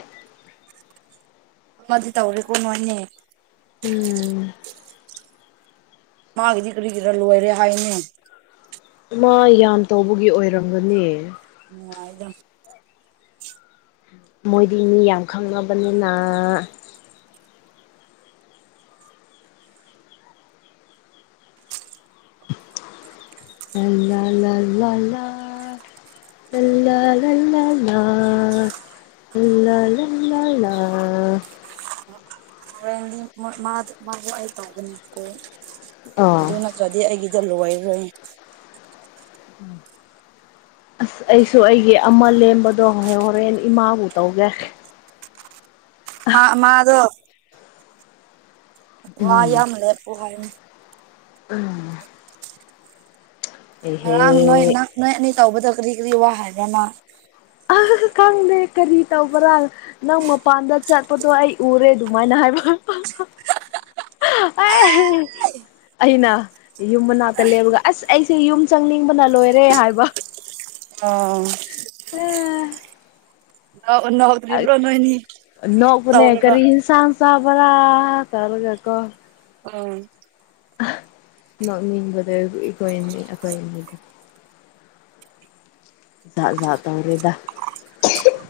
ꯃꯗꯨ ꯇꯧꯔꯦ ꯀꯣꯅꯅꯦ ꯎꯝ ꯃꯥꯒꯤꯗꯤ ꯀꯔꯤ ꯀꯔꯥ ꯂꯣꯏꯔꯦ ꯍꯥꯏꯅꯦ ꯃꯥ ꯌꯥꯝ ꯇꯧꯕꯒꯤ ꯑꯣꯏꯔꯝꯒꯅꯤ ꯅꯨꯡꯉꯥꯏ ꯑꯗꯨꯝ ꯃꯣꯏꯗꯤ ꯃꯤ ꯌꯥꯝ ꯈꯪꯅꯕꯅꯤꯅ ꯂ ꯂ ꯂ ꯂꯥ ꯂ ꯂ ꯏ ꯂꯩ ꯂ ꯂ ꯍꯣꯔꯦꯟꯗꯤ ꯃꯥꯕꯨ ꯑꯩ ꯇꯧꯕꯅꯦꯕꯀꯣ ꯑꯥ ꯑꯗꯨ ꯅꯠꯇ꯭ꯔꯗꯤ ꯑꯩꯒꯤ ꯖꯂꯨꯋꯥꯏꯔꯣꯏ ꯎꯝ ꯑꯁ ꯑꯩꯁꯨ ꯑꯩꯒꯤ ꯑꯃ ꯂꯦꯝꯕꯗꯣ ꯍꯣꯔꯦꯟ ꯏꯃꯥꯕꯨ ꯇꯧꯒꯦ ꯃꯥ ꯃꯥꯗꯣ ꯋꯥ ꯌꯥꯝ ꯂ‌ꯦ ꯄꯣ ꯍꯥꯏꯅꯤ ꯎꯝ ꯉꯔꯥꯡ ꯅꯣꯏ ꯑꯦꯍꯦ ꯅꯣꯏ ꯑꯅꯤ ꯇꯧꯕꯗꯣ ꯀꯔꯤ ꯀꯔꯤ ꯋꯥ ꯍꯥꯏꯕꯔꯅ ꯈꯪꯗꯦ ꯀꯔꯤ ꯇꯧꯕ꯭ꯔꯥ ꯅꯪ ꯃꯄꯥꯟꯗ ꯆꯠꯄꯗꯣ ꯑꯩ ꯎꯔꯦ ꯑꯗꯨꯃꯥꯏꯅ ꯍꯥꯏꯕ [UNINTELLIGIBLE] ꯑ [UNINTELLIGIBLE] ꯑꯩꯅ ꯌꯨꯝ ꯃꯅꯥꯛꯇ ꯂꯦꯞꯔꯒ ꯑꯁ ꯑꯩꯁꯦ ꯌꯨꯝ ꯆꯪꯅꯤꯡꯕꯅ ꯂꯣꯏꯔꯦ ꯍꯥꯏꯕ ꯑꯣ ꯑ ꯅꯣꯛ ꯅꯣꯛꯇ꯭ꯔꯤꯕ꯭ꯔꯣ ꯅꯣꯏꯅꯤ ꯅꫭꯛꯄꯅꯦ ꯇꯧꯔꯒ ꯀꯔꯤ ꯍꯁꯥꯡ ꯆꯕ꯭ꯔ ꯇꯕꯔꯀꯣ ꯑꯥꯡ ꯅꫭꯛꯕꯗ ꯑꯩꯈꫭꯏ- ꯑꯅꯤ ꯑꯩꯈꫭꯏ-ꯑꯅꯤꯗꫭ ꯇ ꯑꯣꯏꯔꯦꯗ [UNINTELLIGIBLE]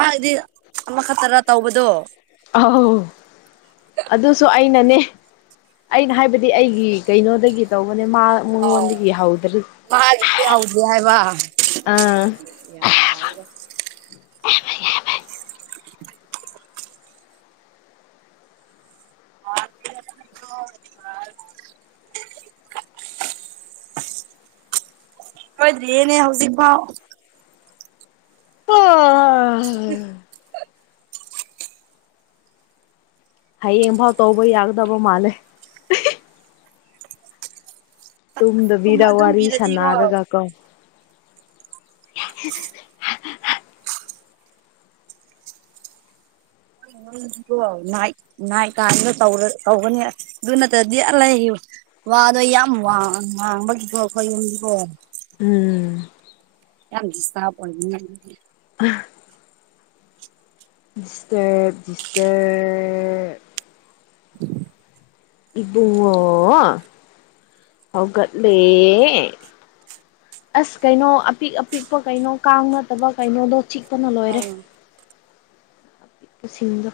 ꯍꯥꯏꯗꯤ ꯑꯃꯈꯛꯇꯔ ꯇꯧꯕꯗꯣ ꯑꯥꯎ ꯑꯗꯨꯁꯨ ꯑꯩꯅꯅꯦ ꯑꯩꯅ ꯍꯥꯏꯕꯗꯤ ꯑꯩꯒꯤ ꯀꯩꯅꯣꯗꯒꯤ ꯇꯧꯕ ꯃ ꯃꯥ ꯑꯥꯎ ꯃꯟꯒ ꯍꯥꯎꯗ꯭ꯔ ꯃꯥꯒꯤꯗꯤ ꯑ ꯌꯥꯔ‌ꯦꯗ ꯔ [UNINTELLIGIBLE] ꯑꯣꯏꯗꯤꯌ‌ꯦꯅꯦ ꯍꯧꯖꯤꯛ ꯄꯥꯎ ꯑ ꯍꯌꯦꯡꯐꯥꯎ ꯇꯧꯕ ꯌꯥꯒꯗꯕ ꯃꯥꯜꯂꯦ ꯇꯨꯝꯗꯕꯤꯗ ꯑꯗꯨꯝ ꯋꯥꯔꯤ ꯄꯤꯔꯗꯤꯀꯣ ꯁꯥꯟꯅꯔꯒ ꯀꯣ [UNINTELLIGIBLE] ꯅꯣꯏ ꯀꯥꯟꯒꯧ ꯇꯧꯒꯅꯤ ꯑꯗꯨ ꯅꯠꯇ꯭ꯔꯗꯤ ꯑ ꯂꯩꯌꯨ ꯋꯥꯑꯗꯣ ꯌꯥꯝ ꯋꯥꯡꯕꯒꯤꯀꯣ ꯑꯩꯈꯣꯏ ꯌꯨꯝꯒꯤꯀꯣ ꯎꯝ ꯌꯥꯝ ꯗꯤꯁꯇꯞ ꯑꯣꯏ ꯑ ꯗꯤꯁꯇꯔꯞ ꯗꯤꯁꯇꯔꯞ ꯎ [INAUDIBLE] ꯏꯕꯨꯡꯉꯣ ꯍꯧꯒꯠ ꯑꯁ ꯀꯩꯅꯣ ꯑꯄꯤꯛ ꯑꯄꯤꯛꯄ ꯆꯤꯛꯄꯅ ꯂꯣꯏꯔꯦ ꯑꯗꯨꯒꯤ ꯑꯁꯤꯡ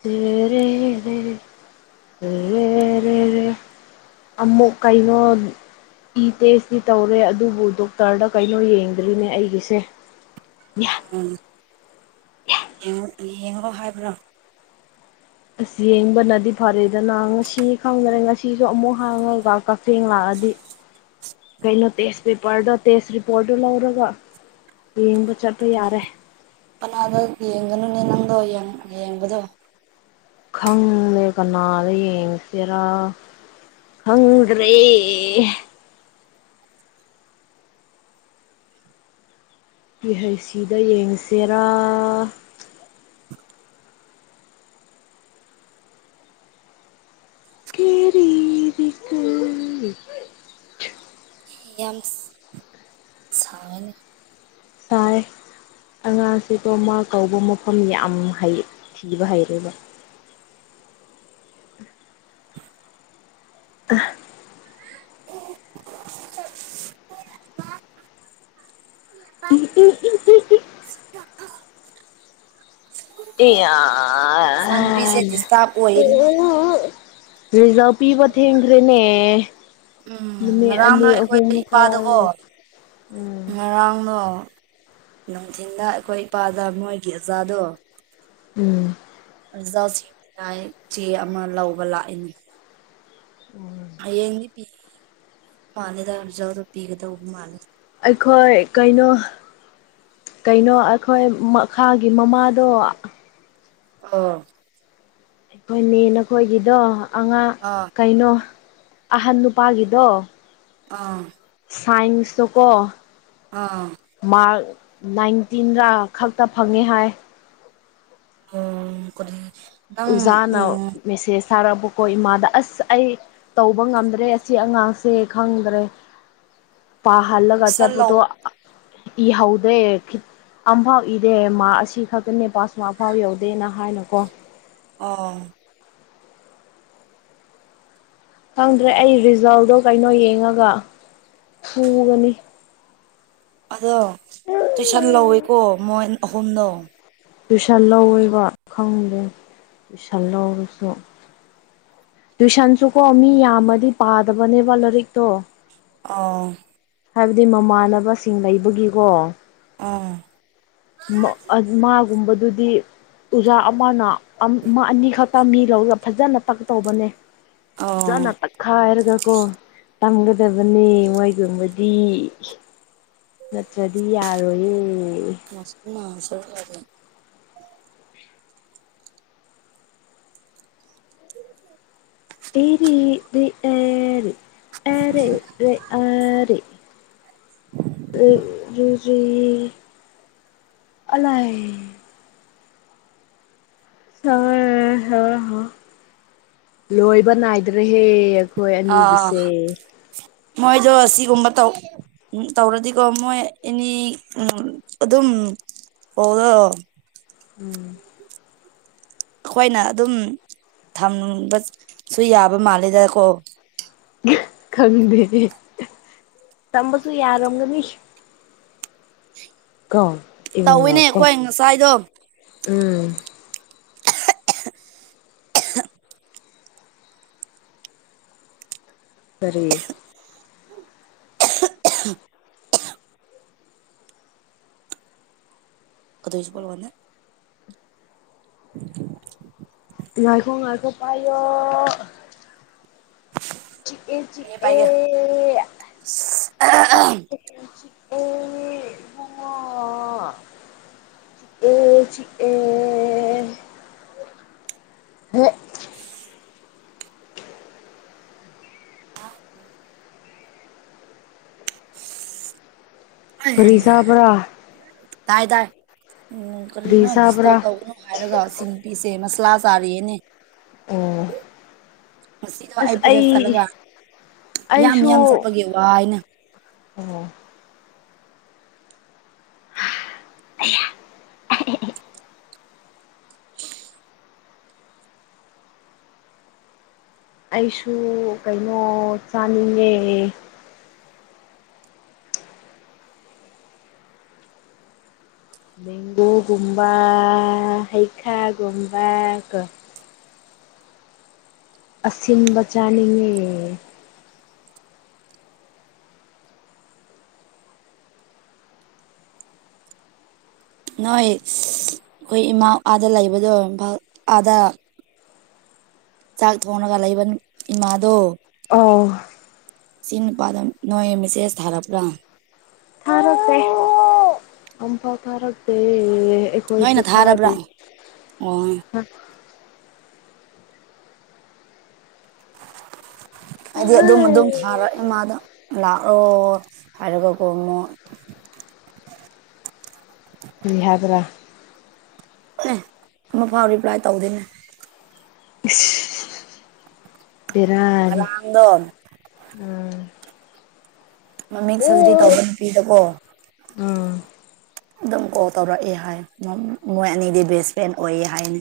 ꯆꯔꯦ ꯆꯔꯦ [UNINTELLIGIBLE] ꯑꯃꯃꯨꯛ ꯀꯩꯅꯣ ꯏ ꯇꯦꯁꯇꯤ ꯇꯧꯔꯦ ꯑꯗꯨꯕꯨ ꯗꯣꯛꯇꯔꯗ ꯀꯩꯅꯣ ꯌꯦꯡꯗ꯭ꯔꯤꯅꯦ ꯑꯩꯒꯤꯁꯦ ꯎꯝ ꯌꯦꯡꯉꯣ ꯍꯥꯏꯕ꯭ꯔꯣ ꯑꯁ ꯌꯦꯡꯕꯅꯗꯤ ꯐꯔꯦꯗꯅ ꯉꯁꯤ ꯈꯪꯗ꯭ꯔꯦ ꯉꯁꯤꯁꯨ ꯑꯃꯨꯛ ꯍꯥꯡꯉꯒ ꯀꯛꯊꯦꯡ ꯂꯥꯛꯑ ꯀꯩꯅꯣ ꯇꯦꯁ ꯄꯦꯄꯔꯗꯣ ꯇꯦꯁ ꯔꯤꯄꯣꯔꯠꯇꯣ ꯂꯧꯔꯒ ꯌꯦꯝꯕ ꯆꯠꯄ ꯌꯥꯔꯦ ꯀꯅꯥꯗꯥ ꯌꯦꯡꯒꯅꯨꯅꯦ ꯅꯪꯗꯣ ꯌꯦꯡꯕꯗꯣ ꯈꯪꯅ‌ꯦ ꯀꯅꯥꯗ ꯌꯦꯡꯁꯤꯔꯥ ꯐꯃꯨꯡꯗ ꯂꯩꯌ‌ꯦ ꯄꯤ ꯍꯩ ꯁꯤꯗ ꯌꯦꯡꯁꯤꯔꯥ ꯀꯦꯔꯤꯔꯤꯀ ꯌꯥꯝ ꯁꯅꯤ ꯇ ꯑꯉꯥꯡꯁꯤꯗꯣ ꯃꯥ ꯀꯧꯕ ꯃꯐꯝ ꯌꯥꯝ ꯊꯤꯕ ꯍꯩꯔꯦꯕ [INAUDIBLE] ꯑ [INAUDIBLE] [INAUDIBLE] ꯏꯆꯥꯅꯨꯄꯤꯁꯦ ꯗꯤꯁꯇꯥꯔꯕ ꯑꯣꯏꯌꯦꯅꯦ ꯑꯦꯖ ꯄꯤꯕ ꯊꯦꯡꯈ꯭ꯔꯦꯅꯦ ꯎꯝ ꯅꯨꯃꯤꯠ ꯑꯅꯤ ꯑꯍꯨꯝꯥꯔꯒ ꯃꯥꯡꯗ ꯅꯨꯡꯊꯤꯟꯗ ꯑꯩꯈꯣꯏ ꯏꯄꯥꯗ ꯃꯣꯏꯒꯤ ꯑꯆꯥꯗꯣ ꯎꯝ ꯖꯥ ꯆꯦꯗꯥꯏ ꯆꯦ ꯑꯃ ꯂꯧꯕ ꯂꯥꯛꯏꯅꯦ ꯍꯌꯦꯡꯗꯤ ꯄꯤ ꯃꯥꯂꯦꯗꯖꯥꯎꯗ ꯄꯤꯒꯗꯧꯕ ꯃꯥꯜꯂꯦꯗ ꯑꯩꯈꯣꯏ ꯀꯩꯅꯣ ꯀꯩꯅꯣ ꯑꯩꯈꯣꯏ ꯃꯈꯥꯒꯤ ꯃꯃꯥꯗꯣ ꯑꯥ ꯑꯩꯈꯣꯏꯅꯦ ꯅꯈꯣꯏꯒꯤꯗꯣ ꯑꯉꯥꯡ ꯑꯥ ꯀꯩꯅꯣ ꯑꯍꯟ ꯅꯨꯄꯥꯒꯤꯗꯣ ꯑꯥ ꯁꯥꯏꯟꯁꯇ ꯀꯣ ꯑꯥ ꯃꯥꯔ ꯅꯥꯏꯟꯇꯤꯟ ꯔ ꯈꯛꯇ ꯐꯪꯉꯦ ꯍꯥꯏ ꯎ ꯀ ꯑꯣꯖꯥꯅ ꯃꯦꯁꯦꯁ ꯁꯥꯔꯛꯄꯀꯣ ꯏꯃꯥꯗ ꯑꯁ ꯑꯩ ꯇꯧꯕ ꯉꯝꯗ꯭ꯔꯦ ꯑꯁꯤ ꯑꯉꯥꯡꯁꯦ ꯈꯪꯗ꯭ꯔꯦ [UNINTELLIGIBLE] ꯄ ꯍꯜꯂꯒ ꯇꯨꯏꯁꯟ ꯂꯧ ꯍꯥꯆꯥꯕꯨꯣ ꯏ ꯍꯗꯦ ꯑꯝꯐꯥꯎ ꯏꯗꯦ ꯃꯥ ꯑꯁꯤ ꯈꯛꯇꯅꯦ ꯄꯥꯁꯃ ꯑꯐꯥꯎ ꯌꯧꯗꯦꯅ ꯍꯥꯏꯅꯀꯣ ꯑꯣ ꯈꯪꯗ꯭ꯔꯦ ꯑꯩ ꯔꯤꯖꯜꯗꯣ ꯀꯩꯅꯣ ꯌꯦꯡꯉꯒ ꯄꯨꯒꯅꯤ ꯑꯗꯣ ꯇꯨꯏꯁꯟ ꯂꯧꯋꯦꯀꯣ ꯃꯣꯏ ꯑꯍꯨꯝꯗꯣ ꯄꯨꯁꯥꯠ ꯂꯧꯋꯦꯕ ꯈꯪꯗꯦ ꯄꯨꯏꯁꯜ ꯂꯧꯔꯁꯨ ꯇꯨꯏꯁꯟꯁꯨꯀꯣ ꯃꯤ ꯌꯥꯝꯃꯗꯤ ꯄꯥꯗꯕꯅꯦꯕ ꯂꯥꯏꯔꯤꯛꯇꯣ ꯑꯥ ꯍꯥꯏꯕꯗꯤ ꯃꯃꯥꯟꯅꯕꯁꯤꯡ ꯂꯩꯕꯒꯤꯀꯣ ꯑꯥ ꯃꯥꯒꯨꯝꯕꯗꯨꯗꯤ ꯑꯣꯖꯥ ꯑꯃꯅ ꯑꯅꯤꯈꯛꯇ ꯇꯃꯤ ꯂꯧꯔꯒ ꯐꯖꯅ ꯇꯛ ꯇꯧꯕꯅꯦ ꯑꯣ ꯐꯖꯅ ꯇꯛꯈꯥꯏꯔꯒ ꯀꯣ ꯇꯝꯒꯗꯕꯅꯤ ꯃꯣꯏꯒꯨꯝꯕꯗꯤ ꯅꯠꯇ꯭ꯔꯗꯤ ꯌꯥꯔꯣꯌꯦ ꯃꯁꯁꯦ ꯀ ꯑꯦꯔꯤꯔꯤ ꯑꯦꯔ ꯑꯔꯤ ꯔꯤ ꯑꯂ ꯍ ꯍ ꯍ ꯂꯣꯍꯤꯕꯅꯥ ꯍꯥꯏꯗ꯭ꯔꯦ ꯍꯦ ꯑꯩꯈꯣꯏ ꯑꯥ ꯑꯅꯤꯒꯤꯁꯦ ꯃꯣꯏꯗꯣ ꯑꯁꯤꯒꯨꯝꯕ ꯇꯧ ꯎꯝ ꯇꯧꯔꯗꯤꯀꯣ ꯃꯣꯏ ꯑꯦꯅꯤ ꯎꯝ ꯑꯗꯨꯝ ꯑꯣꯗ ꯎꯝ ꯑꯩꯈꯣꯏꯅ ꯑꯗꯨꯝ ꯊꯝꯅꯤꯡꯕꯁꯨ ꯌꯥꯕ ꯃꯥꯜꯂꯦꯗꯀꯣ ꯈꯪꯗꯦ ꯇꯝꯕꯁꯨ ꯌꯥꯔꯣꯝꯒꯅꯤ ꯀꯣ ꯇꯧꯋꯤꯅꯦ ꯏꯕꯨꯡꯉꯣꯀꯣ ꯑꯩꯈꯣꯏ ꯉꯁꯥꯏꯗꯣ ꯎꯝ ꯐꯔꯤ ꯀꯗꯁꯨꯄꯂ ꯋꯥꯗ [UNINTELLIGIBLE] ꯉꯥꯏꯈꯣꯡ ꯉꯥꯏꯈꯣꯡ ꯄꯌꯣ ꯤ ꯑꯦ ꯆ ꯄꯥꯏꯒꯦ ꯄꯥꯏꯒꯦ ꯑꯦ [UNINTELLIGIBLE] ꯑꯦ ꯆ ꯑꯦ ꯍꯦ ꯐꯔꯤꯁꯥꯄ꯭ꯔꯥ ꯗꯥꯥꯏ ꯇꯗꯥꯥꯏ ꯎꯝ ꯀꯔꯤꯅꯣ ꯆꯥꯕ꯭ꯔꯥ ꯗꯤꯁꯇꯥꯔꯕ ꯇꯧꯒꯅꯣ ꯍꯥꯏꯔꯒ ꯁꯤ ꯅꯨ ꯄꯤꯁꯦꯁ ꯀ꯭ꯂꯥꯖꯥꯔꯤꯌꯦꯅꯦ ꯑꯣ ꯁꯤ ꯑꯥꯏ ꯑꯁ ꯄꯤꯔꯦꯁ ꯑꯩ ꯑꯂꯒ ꯌꯥꯝ ꯑꯩꯁꯨ ꯌꯥꯝ ꯆꯞꯄꯒꯤꯦ ꯋꯥ ꯑꯅ ꯑꯣ [UNINTELLIGIBLE] ꯑꯩꯁꯨ ꯀꯩꯅꯣ ꯆꯥꯅꯤꯡꯉꯦ ꯦꯡꯒꯨꯒꯨꯝꯕ ꯍꯩꯈꯥꯒꯨꯝꯕ ꯀ ꯑꯁꯤꯟꯕ ꯆꯅꯤꯌꯦꯦ ꯅꯣꯏ ꯑꯩꯈꯣꯏ ꯏꯃꯥ ꯑꯥꯗ ꯂꯩꯕꯗꯣ ꯏꯝ ꯑꯥꯗ ꯆꯥꯛ ꯊꯣꯡꯉꯒ ꯂꯩꯏꯕ ꯏꯃꯥꯗꯣ ꯑꯣ ꯁꯤꯆ ꯅꯨꯄꯥꯗ ꯅꯣꯏ ꯃꯦꯁꯦꯁ ꯊꯥꯔꯕ꯭ꯔꯥ ꯑꯝꯕ ꯇꯔꯛꯗꯦ ꯑꯩꯈꯣꯏꯁꯨ ꯅꯣꯏꯅ ꯊꯥꯔꯕ꯭ꯔꯥ ꯊꯥꯖ ꯑꯣ [UNINTELLIGIBLE] ꯍꯥꯏꯗꯤ ꯑꯗꯨꯝ ꯑꯗꯨꯝ ꯊꯥꯔꯛ ꯀꯔꯤ ꯏꯃꯥꯗ ꯂꯥꯛꯑꯣ ꯍꯥꯏꯔꯒꯀꯣ ꯑꯃꯨꯛ [UNINTELLIGIBLE] ꯕꯤꯍꯕ꯭ꯔꯥ ꯑꯦ ꯑꯃꯐꯥꯎ ꯔꯤꯄ꯭ꯂꯥꯏ ꯇꯧꯗꯣꯏꯅꯦ [UNINTELLIGIBLE] ꯕꯔꯅꯤ ꯉꯔꯥꯡꯗꯣ ꯎꯝ ꯃꯃꯤꯡ ꯁꯔꯖꯔꯤ ꯇꯧꯕ ꯅꯨꯄꯤꯗꯕꯣ ꯎꯝ ꯑꯗꯨꯝ ꯀꯣꯜ ꯇꯧꯔꯛꯑꯦ ꯍꯥꯏ ꯃꯣꯏ ꯑꯅꯤꯗꯤ ꯕꯦꯁ ꯐ꯭ꯔꯦꯟ ꯑꯣꯏꯌꯦ ꯍꯥꯏꯅꯤ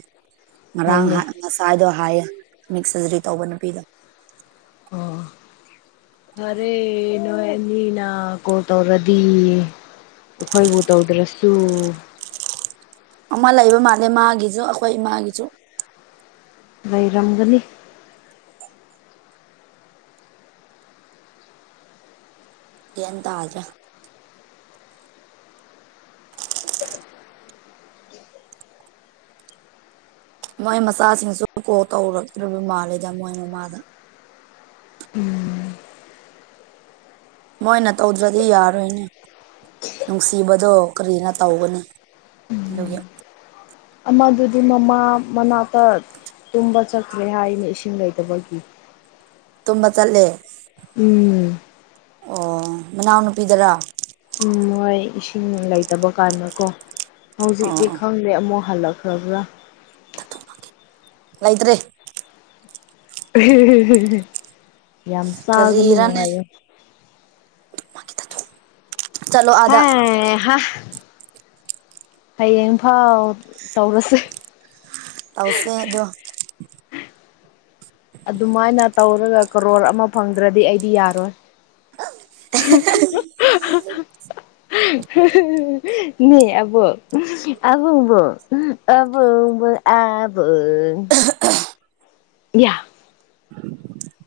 ꯉꯔꯥꯡ ꯍꯣꯏꯅꯦ ꯉꯁꯥꯏꯗꯣ ꯍꯥꯏꯌꯦ ꯃꯤꯛ ꯁꯔꯖꯔꯤ ꯇꯧꯕ ꯅꯨꯄꯤꯗꯣ ꯑꯔꯦ ꯅꯣꯏ ꯑꯅꯤꯅ ꯀꯣꯜ ꯇꯧꯔꯗꯤ ꯑꯩꯈꯣꯏꯕꯨ ꯇꯧꯗ꯭ꯔꯁꯨ ꯑꯃ ꯂꯩꯕ ꯃꯥꯜꯂꯦ ꯃꯥꯒꯤꯁꯨ ꯑꯩꯈꯣꯏ ꯏꯃꯥꯒꯤꯁꯨ ꯂꯩꯔꯝꯒꯅꯤ ꯍꯟ ꯇꯖꯦ ꯃꯣꯏ ꯃꯆꯥꯁꯤꯡꯁꯨ ꯀꯣ ꯇꯧꯔꯛꯇ꯭ꯔꯔꯤꯕ ꯃꯥꯜꯜꯂꯤꯦꯗ ꯃꯣꯏ ꯃꯃꯥꯗ ꯎꯝ ꯃꯣꯏꯅ ꯇꯧꯗ꯭ꯔꯗꯤ ꯌꯥꯔꯣꯏꯅꯦ ꯅꯨꯡꯁꯤꯕꯗꯣ ꯀꯔꯤꯅ ꯇꯧꯒꯅꯤ ꯑꯗꯨꯒꯤ ꯑꯃꯗꯨꯗꯤ ꯃꯃꯥ ꯃꯅꯥꯛꯇ ꯇꯨꯝꯕ ꯆꯈ꯭ꯔꯦ ꯍꯥꯏꯅ ꯏꯁꯤꯡ ꯂꯩꯗꯕꯒꯤ ꯇꯨꯝꯝꯕ ꯆꯂꯦ ꯎꯝ ꯑꯣ ꯃꯅꯥꯎꯅꯨꯄꯤꯗꯔ ꯃꯣꯏ ꯏꯁꯤꯡꯅꯨꯡ ꯂꯩꯇꯕ ꯀꯥꯟꯗꯀꯣ ꯑꯣ ꯍꯧꯖꯤꯛꯇꯤ ꯑꯣ ꯈꯪꯗꯦ ꯑꯃꯨꯛ ꯐꯂꯛ ꯐ꯭ꯔꯕ ꯂꯩꯇ꯭ꯔꯦ ꯌꯥꯝ ꯁꯥꯒꯅꯨ ꯀꯔꯤꯔꯅꯦ ꯍꯥꯏꯌꯦ ꯆꯠꯂꯣ ꯑꯥꯗ ꯍ ꯍꯌꯦꯡꯐꯥꯎ ꯇꯧꯔꯁꯦ ꯇꯥꯎꯁꯦꯗꯣ ꯑꯗꯨꯃꯥꯏꯅ ꯇꯧꯔꯒ ꯀꯔꯣꯔ ꯑꯃ ꯐꯪꯗ꯭ꯔꯗꯤ ꯑꯩꯗꯤ ꯌꯥꯔꯣꯏ [INAUDIBLE] ꯅ ꯑꯕ ꯑꯕꯨꯡꯕꯨꯕꯨꯡꯕꯨ ꯑꯦꯕ ꯌꯥ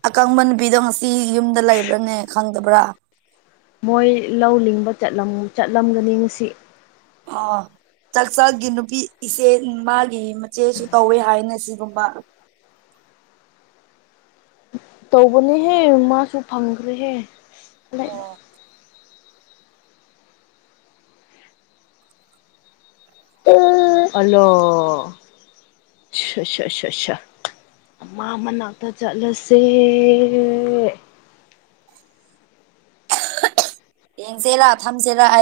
ꯑꯀꯪꯕ ꯅꯨꯄꯤꯗꯣ ꯉꯁꯤ ꯌꯨꯝꯗ ꯂꯩꯕ꯭ꯔꯥꯅꯦ ꯈꯪꯗꯕ꯭ꯔꯥ ꯃꯣꯏ ꯂꯧ ꯂꯤꯡꯕ ꯆꯠꯂꯝꯒꯅꯤ ꯉꯁꯤ ꯑ ꯆꯥꯛꯆꯥꯥꯛꯒꯤ ꯅꯨꯄꯤ ꯏꯆꯦ ꯃꯥꯒꯤ ꯃꯆꯦꯁꯨ ꯇꯧꯋꯦ ꯍꯥꯏꯅ ꯁꯤ ꯀꯕ ꯇꯧꯕꯅꯦꯍꯦ ꯃꯥꯁꯨ ꯐꯪꯈ꯭ꯔꯦꯍꯦ ꯑꯗꯨꯗ ꯑꯣ ꯍꯜꯂꯣ ꯑꯆꯥ ꯑꯆꯥ ꯑ ꯃ ꯃꯅꯥꯛꯇ ꯆꯠꯂꯁꯦ ꯌꯦꯡꯁꯦꯔꯥ ꯊꯝꯁꯦꯔꯑ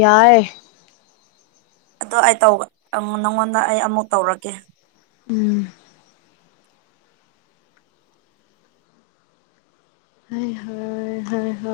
ꯌꯥꯏ ꯑꯗꯣ ꯑꯩ ꯇ ꯅꯪꯉꯣꯟꯗ ꯑꯩ ꯑꯃꯨꯛ ꯇꯧꯔꯒꯦ ꯎꯝ ꯍ ꯍ ꯍ ꯍꯣꯏ